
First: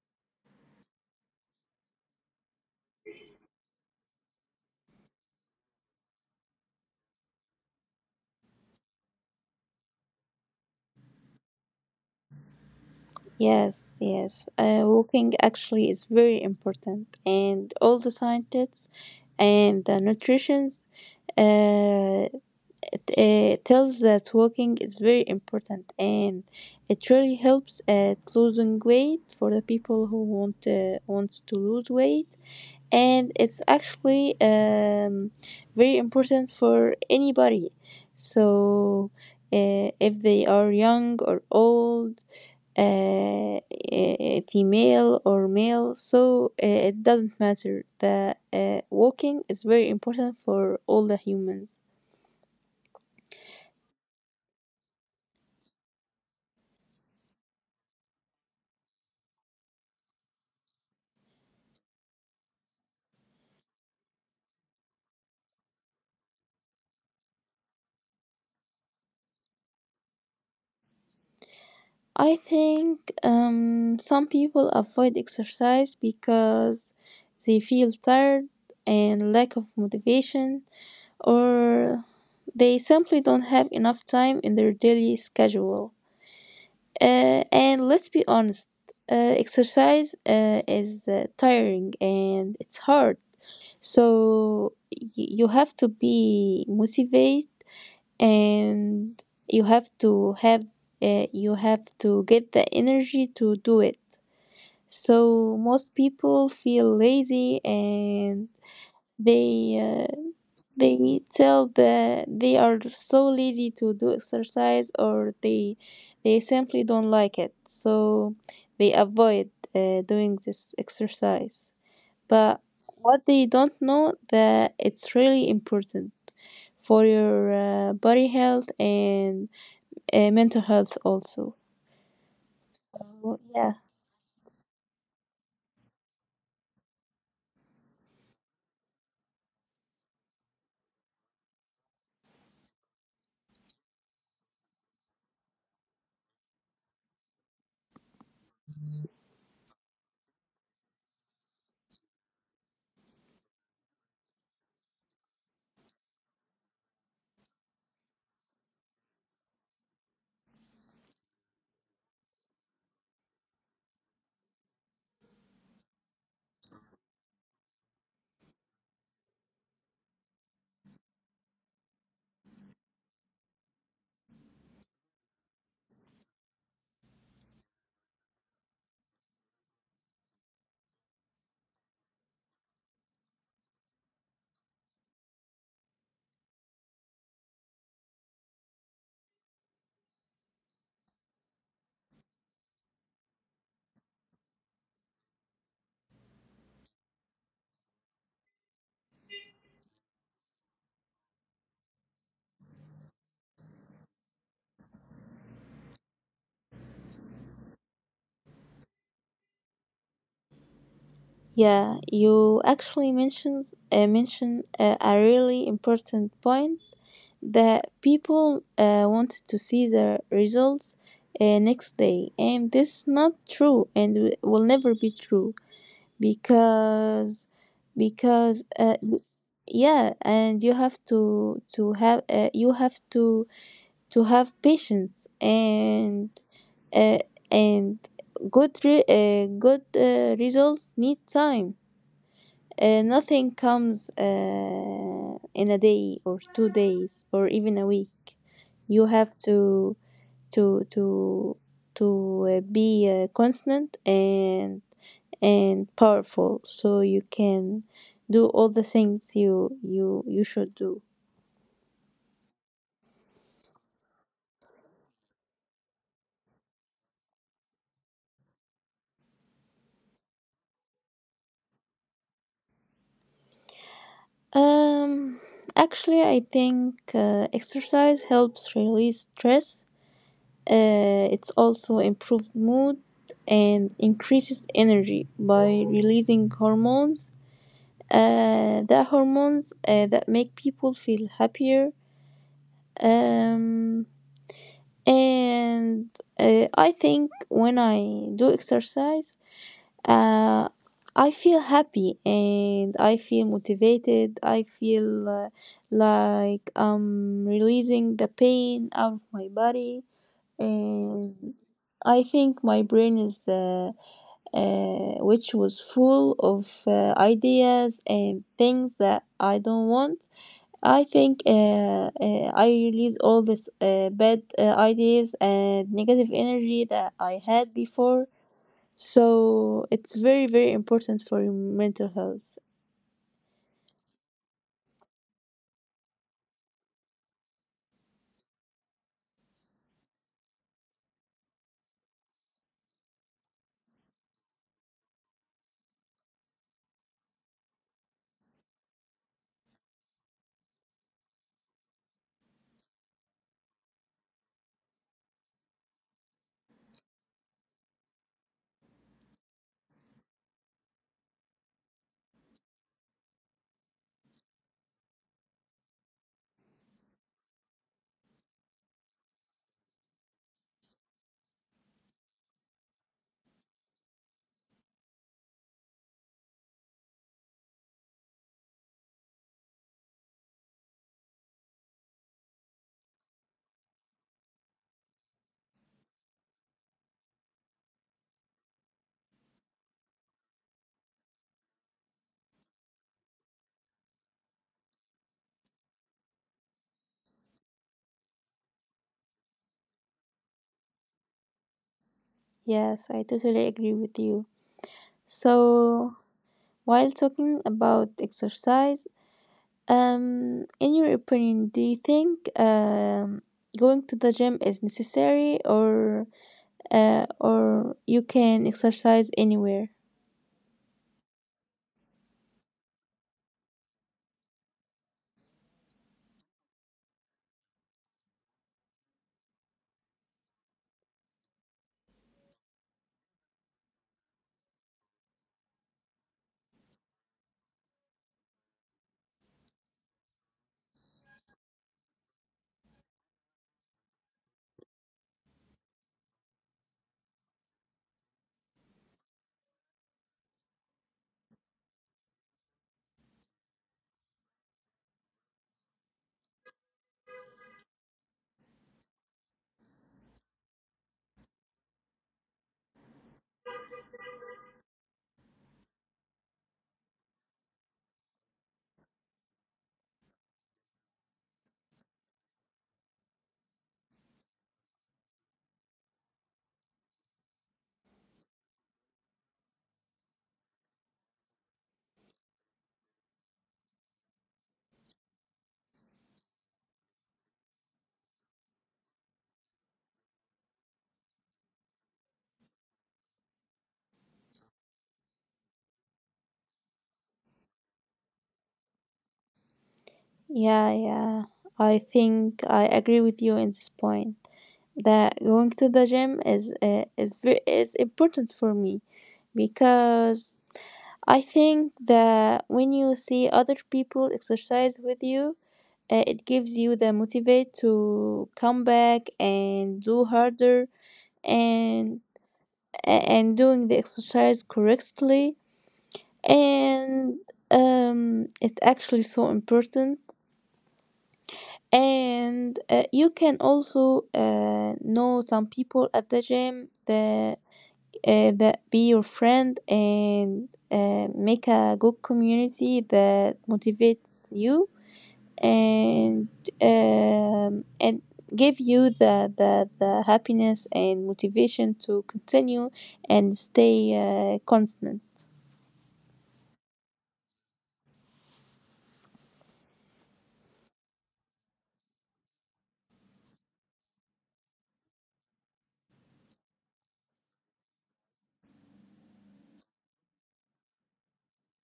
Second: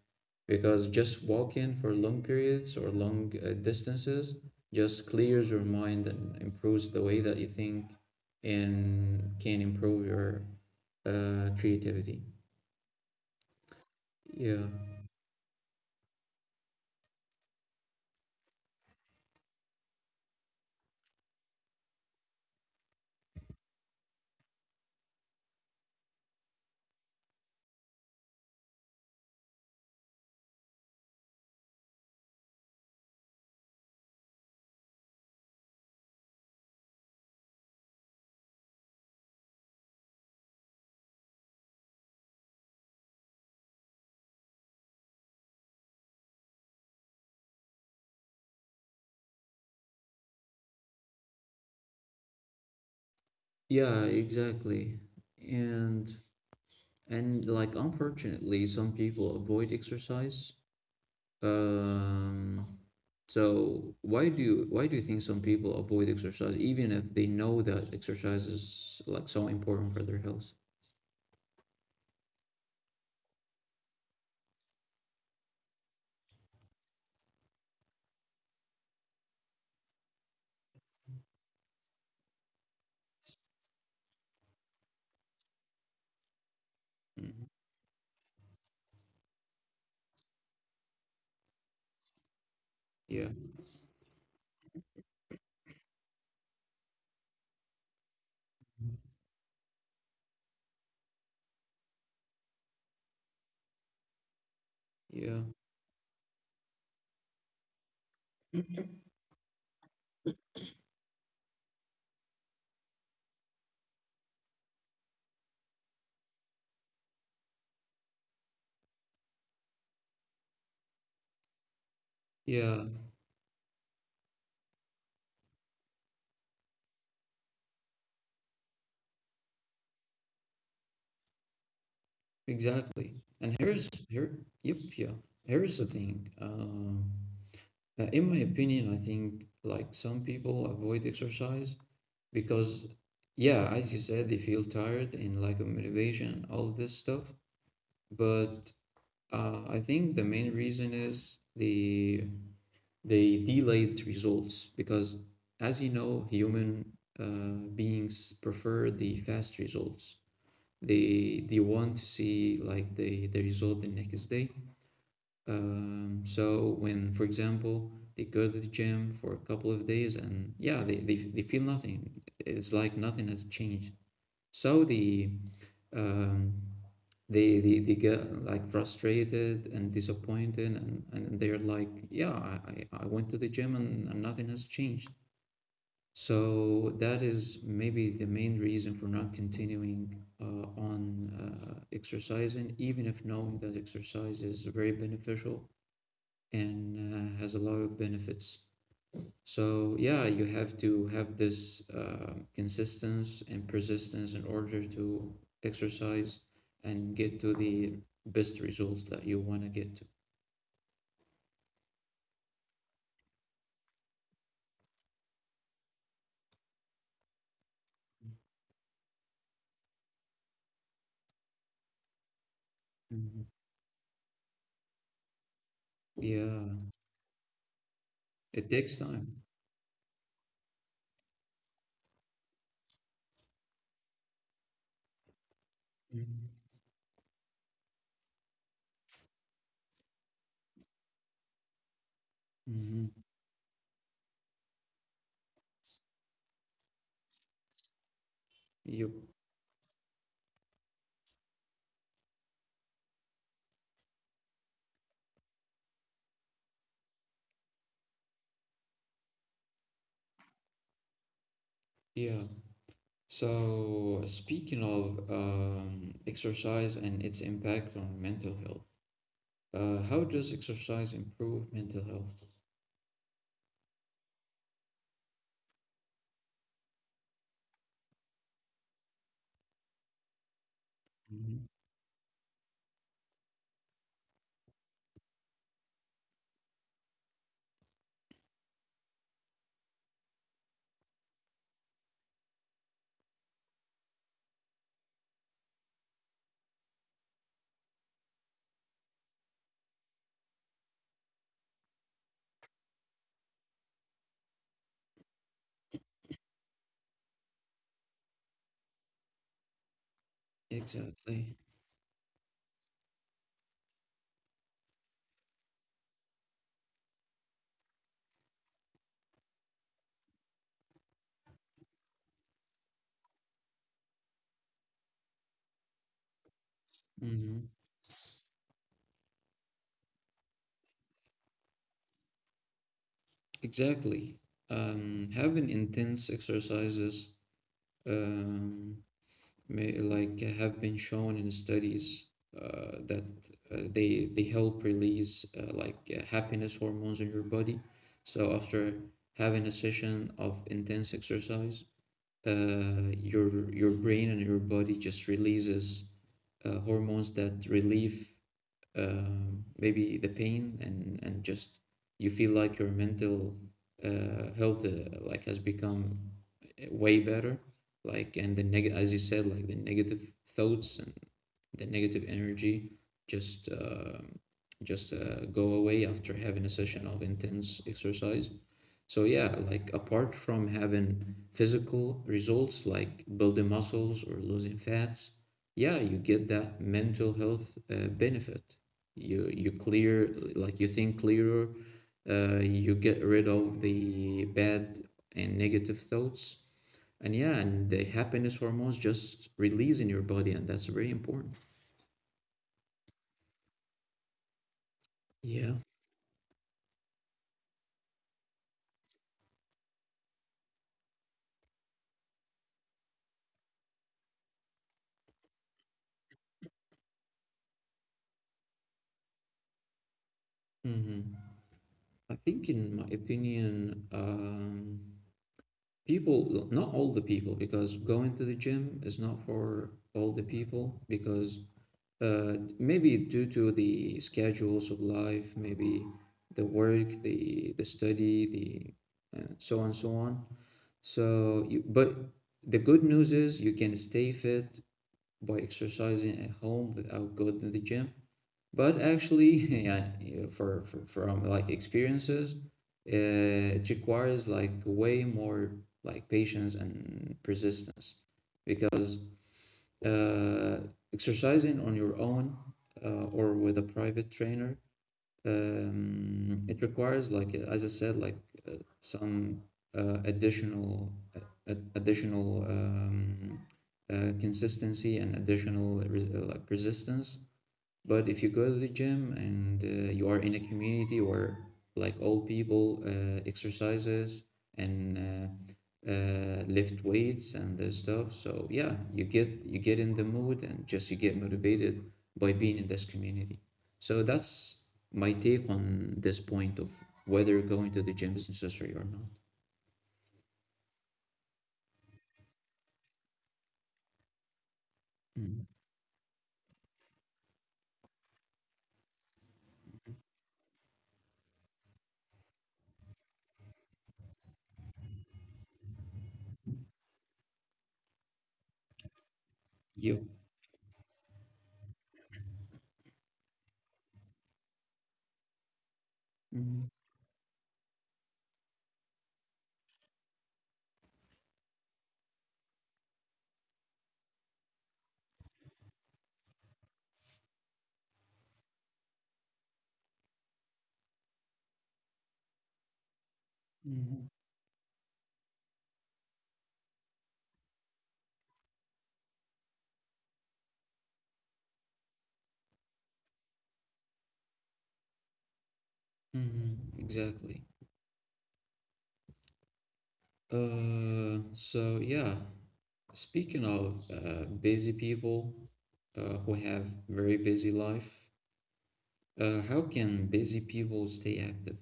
Because just walking for long periods or long distances just clears your mind and improves the way that you think and can improve your creativity.
yes, yes.
Yeah,
Walking actually is very important, and all the scientists and the nutrition uh, tells that walking is very important, and it really helps at losing weight for the people who wants to lose weight, and it's actually very important for anybody. So, if they are young or old, uh, female or male, so it doesn't matter. The Walking is very important for all the humans.
yeah, exactly. And and like, unfortunately, some people avoid exercise. Um, So, why do you think some people avoid exercise even if they know that exercise is like so important for their health?
I think some people avoid exercise because they feel tired and lack of motivation, or they simply don't have enough time in their daily schedule. Uh,
Mhm.
and let's be honest, exercise is tiring and it's hard.
Yeah,
So you have to be motivated, and you have to have you have to get the energy to do it.
yeah,
So most people feel lazy, and they uh, they tell that they are so lazy to do exercise, or they simply don't like it, so they avoid doing this exercise. But
yeah,
what they don't know that it's really important for your body health and mental health also.
exactly.
So
And
yeah,
here's here, yep, yeah. Here's the thing. In my opinion, I think like some people avoid exercise because, yeah, as you said, they feel tired and lack of motivation, all this stuff. But I think the main reason is they delayed results because, as you know, human beings prefer the fast results. They want to see like the result the next day. So when, for example, they go to the gym for a couple of days and, yeah, they feel nothing. It's like nothing has changed. So um, they get like frustrated and disappointed, and they're like, yeah, I went to the gym, and nothing has changed. So that is maybe the main reason for not continuing on exercising, even if knowing that exercise is very beneficial and has a lot of benefits. So yeah, you have to have this consistency and persistence in order to exercise and get to the best results that you want to get to.
yeah, you actually mention a really important point. The people wanted to see the results next day, and this is not
Mhm.
true, and will never be true.
Yeah,
because because
it
uh,
takes
y-
time.
yeah, and you have to have patience, and uh, and good good results need time.
Mm-hmm.
Nothing comes in a day or 2 days or even a week. You
Yep.
have to to to be constant and powerful, so you can do all the things you should do.
Yeah. So speaking of exercise and its impact on mental health, how does exercise improve mental health?
Um, actually, I think exercise helps release stress. It
Mhm.
also improves mood and increases energy by releasing hormones, the hormones that make people feel happier. Um, and I think when I do exercise, uh, I feel happy and I feel motivated. I feel like I'm releasing the pain out of my body, and
Exactly.
I think my brain is, which was full of ideas and things that I don't want. I think I release all this bad ideas and negative energy that I
Mm-hmm.
had before. So it's very, very important for your mental health.
Exactly. Having intense exercises um, may, like, have been shown in studies that they help release like happiness hormones in your body. So after having a session of intense exercise, your brain and your body just releases hormones that relieve maybe the pain, and just you feel like your mental health, like, has become way better. Like, and the neg as you said, like, the negative thoughts and the negative energy just uh, just go away after having a session of intense exercise. So yeah, like, apart from having physical results like building muscles or losing fats, yeah, you get that mental health benefit. You you clear like you think clearer, you get rid of the bad and negative thoughts, and yeah, and the happiness hormones just release in your body, and that's very important.
Yes, I totally agree with you.
Yeah.
So while talking about exercise, in your opinion, do you think going to the gym is necessary, or you can exercise anywhere?
Hmm. I think, in my opinion, people, not all the people, because going to the gym is not for all the people, because maybe due to the schedules of life, maybe the work, the study, the so on, so on. So, but the good news is you can stay fit by exercising at home without going to the gym. But actually, yeah, for from like experiences, it requires like way more like patience and persistence, because uh, exercising on your own or with a private trainer, it requires, like, as I said, like, uh, some uh, additional uh, additional consistency and additional like persistence. But if you go to the gym, and you are in a community where like old people exercises and lift weights and this stuff, so yeah, you get in the mood and just you get motivated by being in this community. So that's my take on this point of whether going to the gym is necessary or not.
Yeah, yeah. I think I agree with you in this point that
Mm.
going to the gym is very, is important for me, because I think that when you see other people exercise with you, it gives you the motivate to come back and do
You.
harder, and and doing the exercise correctly,
Mhm.
and it's actually so important. And you can also know some people at the gym that that be your friend and make a good community that
Mhm.
motivates you, and and give you the, the happiness and motivation to continue and stay constant.
Mhm. Exactly. So yeah, speaking of busy people who have very busy life, how can busy people stay active?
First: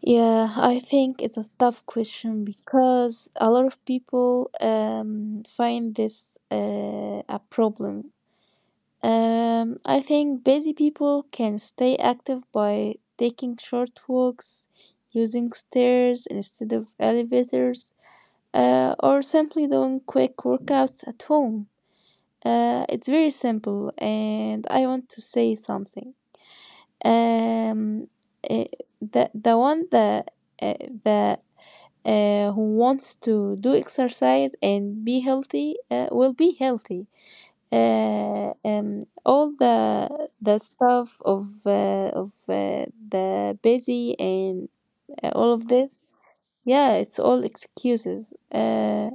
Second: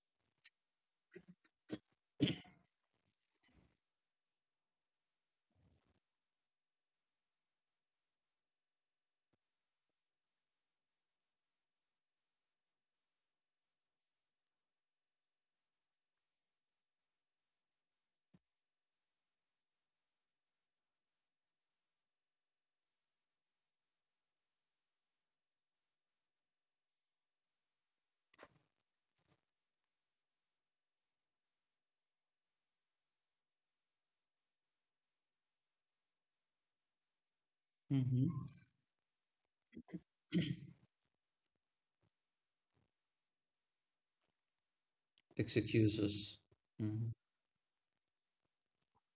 Yeah, I think it's a tough question because a lot of people find this a problem. I think busy people can stay active by taking short walks, using stairs instead of elevators, or simply doing quick workouts at home. It's very simple, and I want to say something. Um, eh, the one that uh, that who wants to do exercise and be healthy will be healthy.
Hmm.
Uh, um, all the stuff of the busy and all of this,
Excuses.
yeah,
Mhm,
it's all excuses.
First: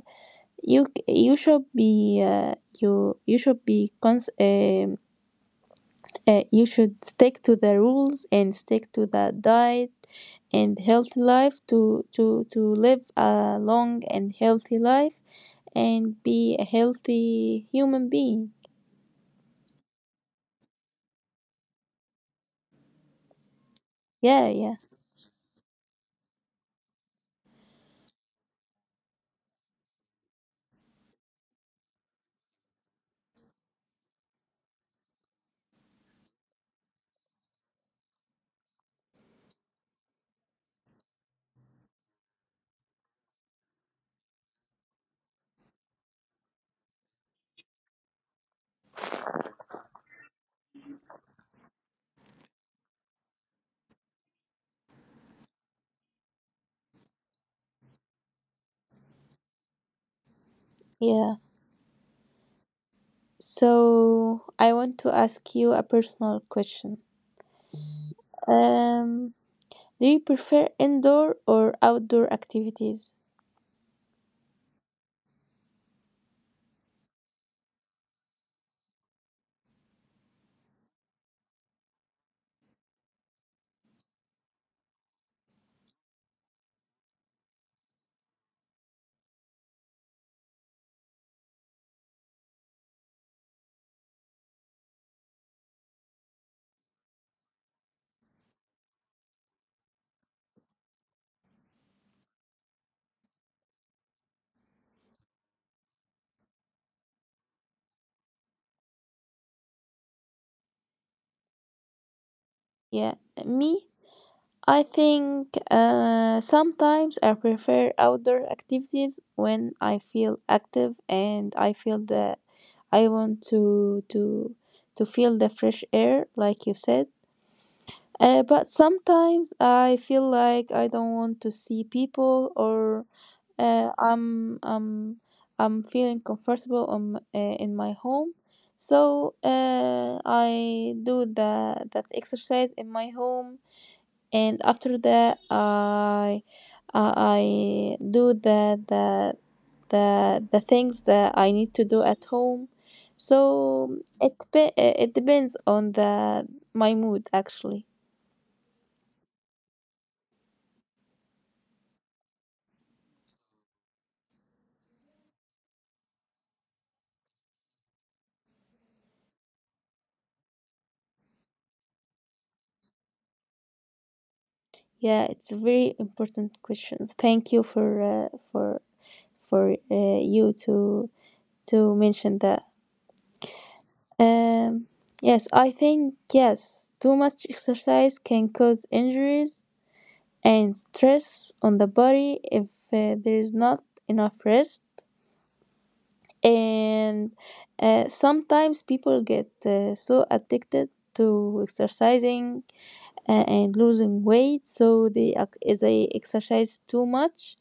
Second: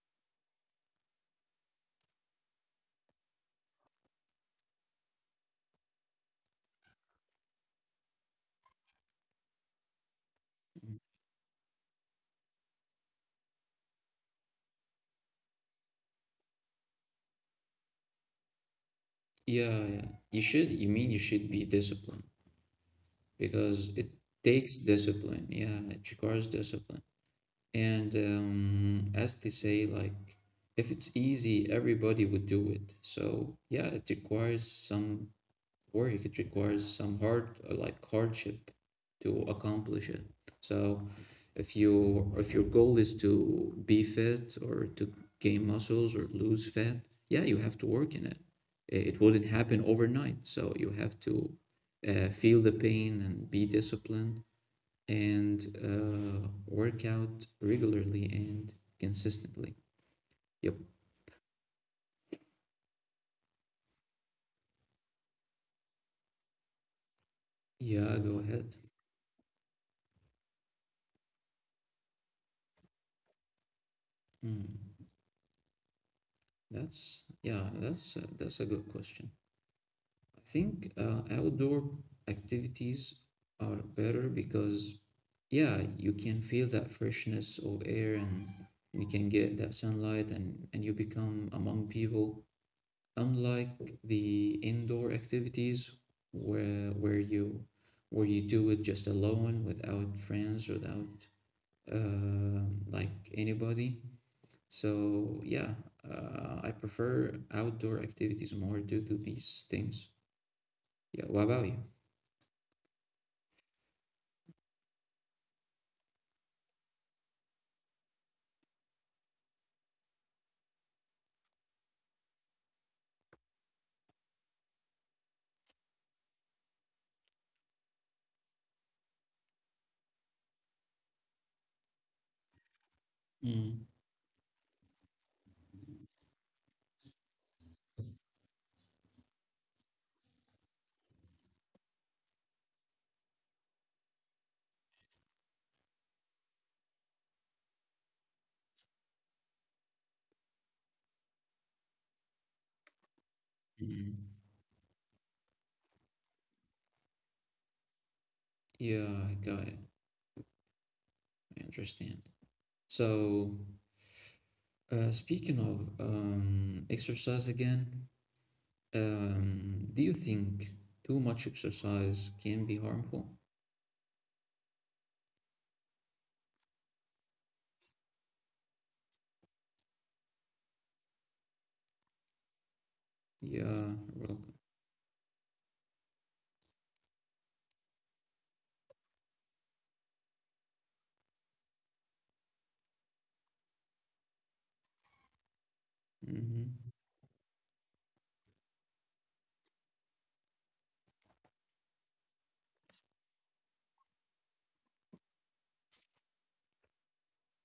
you should be you you should be you should stick to the rules and stick to the diet and
mhm.
healthy life to live a long and healthy life and be a healthy human being.
Yeah, yeah. You mean you should be disciplined, because it
Yeah, yeah,
takes discipline. Yeah, it requires discipline. And as they say, like, if it's easy, everybody would do it. So, yeah, it requires some hard, like, hardship to accomplish it. So if your goal is to be fit or to gain muscles or lose fat, yeah, you have to work in it. It wouldn't happen overnight, so you have to feel the pain and be disciplined and work out regularly and consistently. Yep.
yeah. So I want to ask you a personal question.
Yeah, go ahead.
Um, do you prefer indoor or outdoor activities?
Hmm. that's yeah that's a good question. I think outdoor activities are better because, yeah, you can feel that freshness of air and you can get that sunlight, and you become among people. Unlike the indoor activities, where where you where you do it just alone without friends, without like, anybody. So yeah, I prefer outdoor activities more due to these things. Yeah, what about you?
Yeah. Me, I think sometimes I prefer outdoor activities when I feel active and I feel that I want to feel the fresh air, like you said. But sometimes I feel like I don't want to see people, or
Mm,
uh, I'm feeling comfortable on, in my home. So I do the that exercise in my home, and after that I I do the things that I need to do at home. So
mm.
it it depends on the my mood actually.
Yeah, I got it. I understand. So, speaking of exercise again, do you think too much exercise can be harmful?
Yeah, it's a very important question. Thank you for you to mention that.
Yeah, welcome.
Um, yes, I think yes, too much exercise can cause injuries and stress on the body if there is not enough rest.
Mm-hmm.
And sometimes people get so addicted to exercising and losing weight, so they exercise too much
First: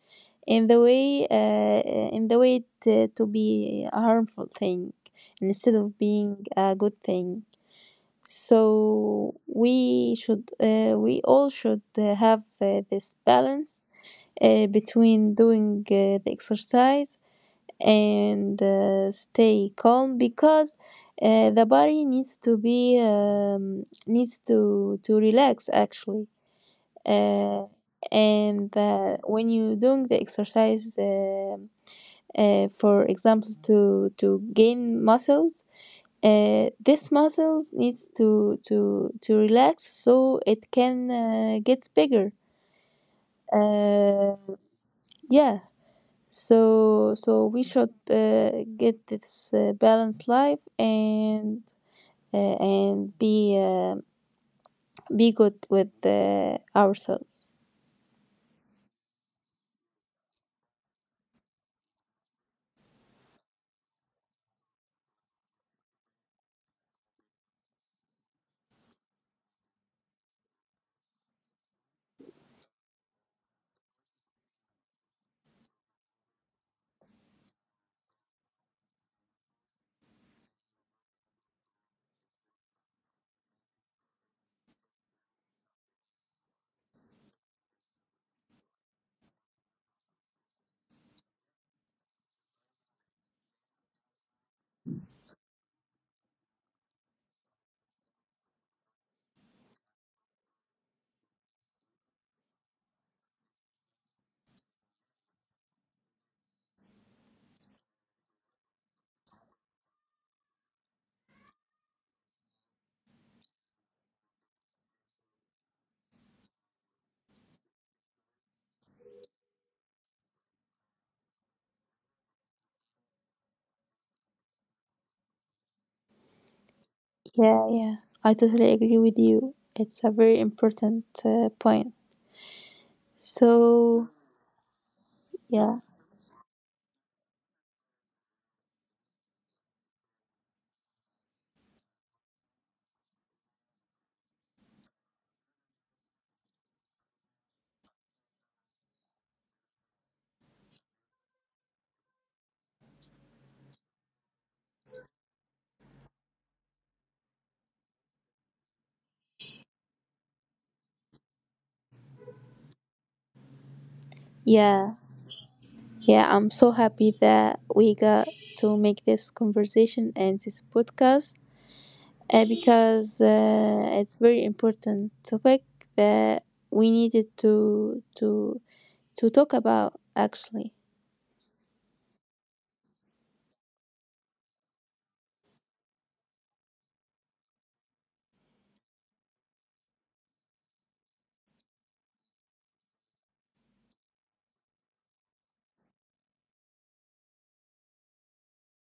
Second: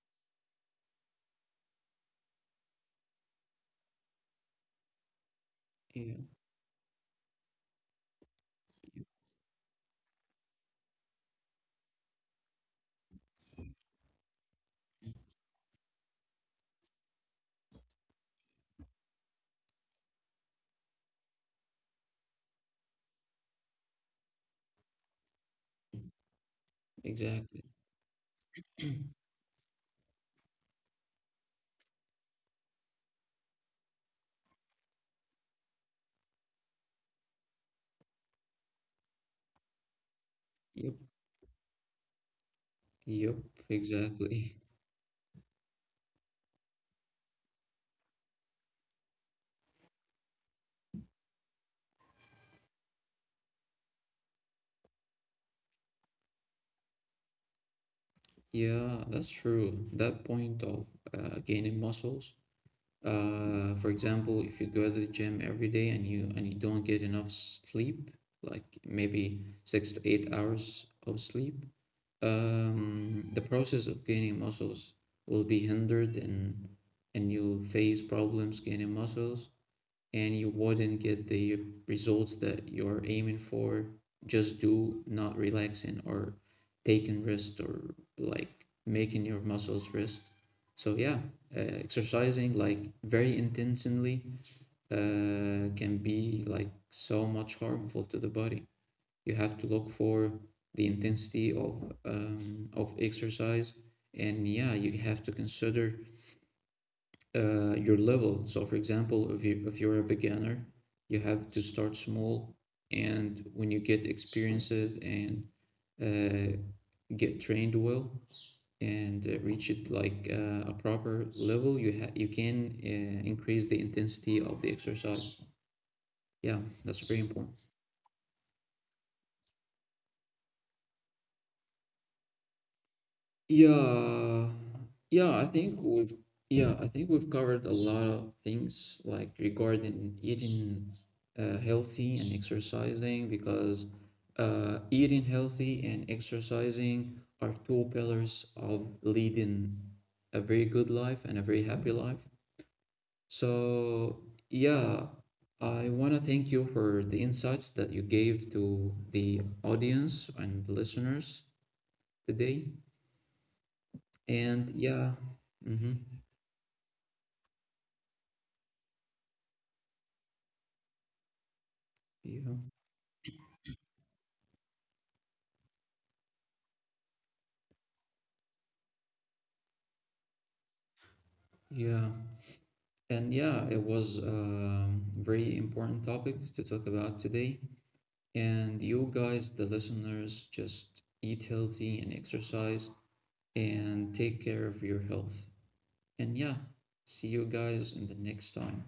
in the way uh, in the way to be a harmful thing instead of
Yeah,
being a good thing. So we all should have this balance between doing the exercise and stay calm, because the body needs to be needs to relax actually. Uh,
exactly.
and when you doing the exercise for example to gain muscles, this muscles needs to relax so it
Yep,
can get bigger.
yep,
Uh,
exactly.
yeah. So so we should get this balanced life and be good with ourselves.
Yeah, that's true. That point of gaining muscles. For example, if you go to the gym every day and you don't get enough sleep, like maybe 6 to 8 hours of sleep, the process of gaining muscles will be hindered, and you'll face problems gaining muscles, and you wouldn't get the results that you're aiming for, just do not relaxing or taking rest or like making your muscles rest. So yeah, exercising like very intensely can be like so much harmful to the body. You have to look for the intensity of exercise, and yeah, you have to consider your level. So, for example, if you're a beginner, you have to start small, and when you get experienced and uh, get trained well and reach it like a proper level, you can increase the intensity of the exercise. Yeah, that's very important.
Yeah, yeah. I totally agree with you. It's a very important point. So
Yeah, yeah, I
yeah,
think we've yeah, I think we've covered a lot of things like regarding eating healthy and exercising, because eating healthy and exercising are 2 pillars of leading a very good life and a very happy life. So yeah, I want to thank you for the insights that you gave to the audience and the listeners today. And
yeah,
yeah, mm-hmm,
yeah. I'm so happy that we got to make this conversation and this podcast
yeah,
because it's very important topic that we needed to talk about actually.
yeah, and yeah, it was a very important topic to talk about today. And you guys, the listeners, just eat healthy and exercise and take care of your health. And yeah, see you guys in the next time.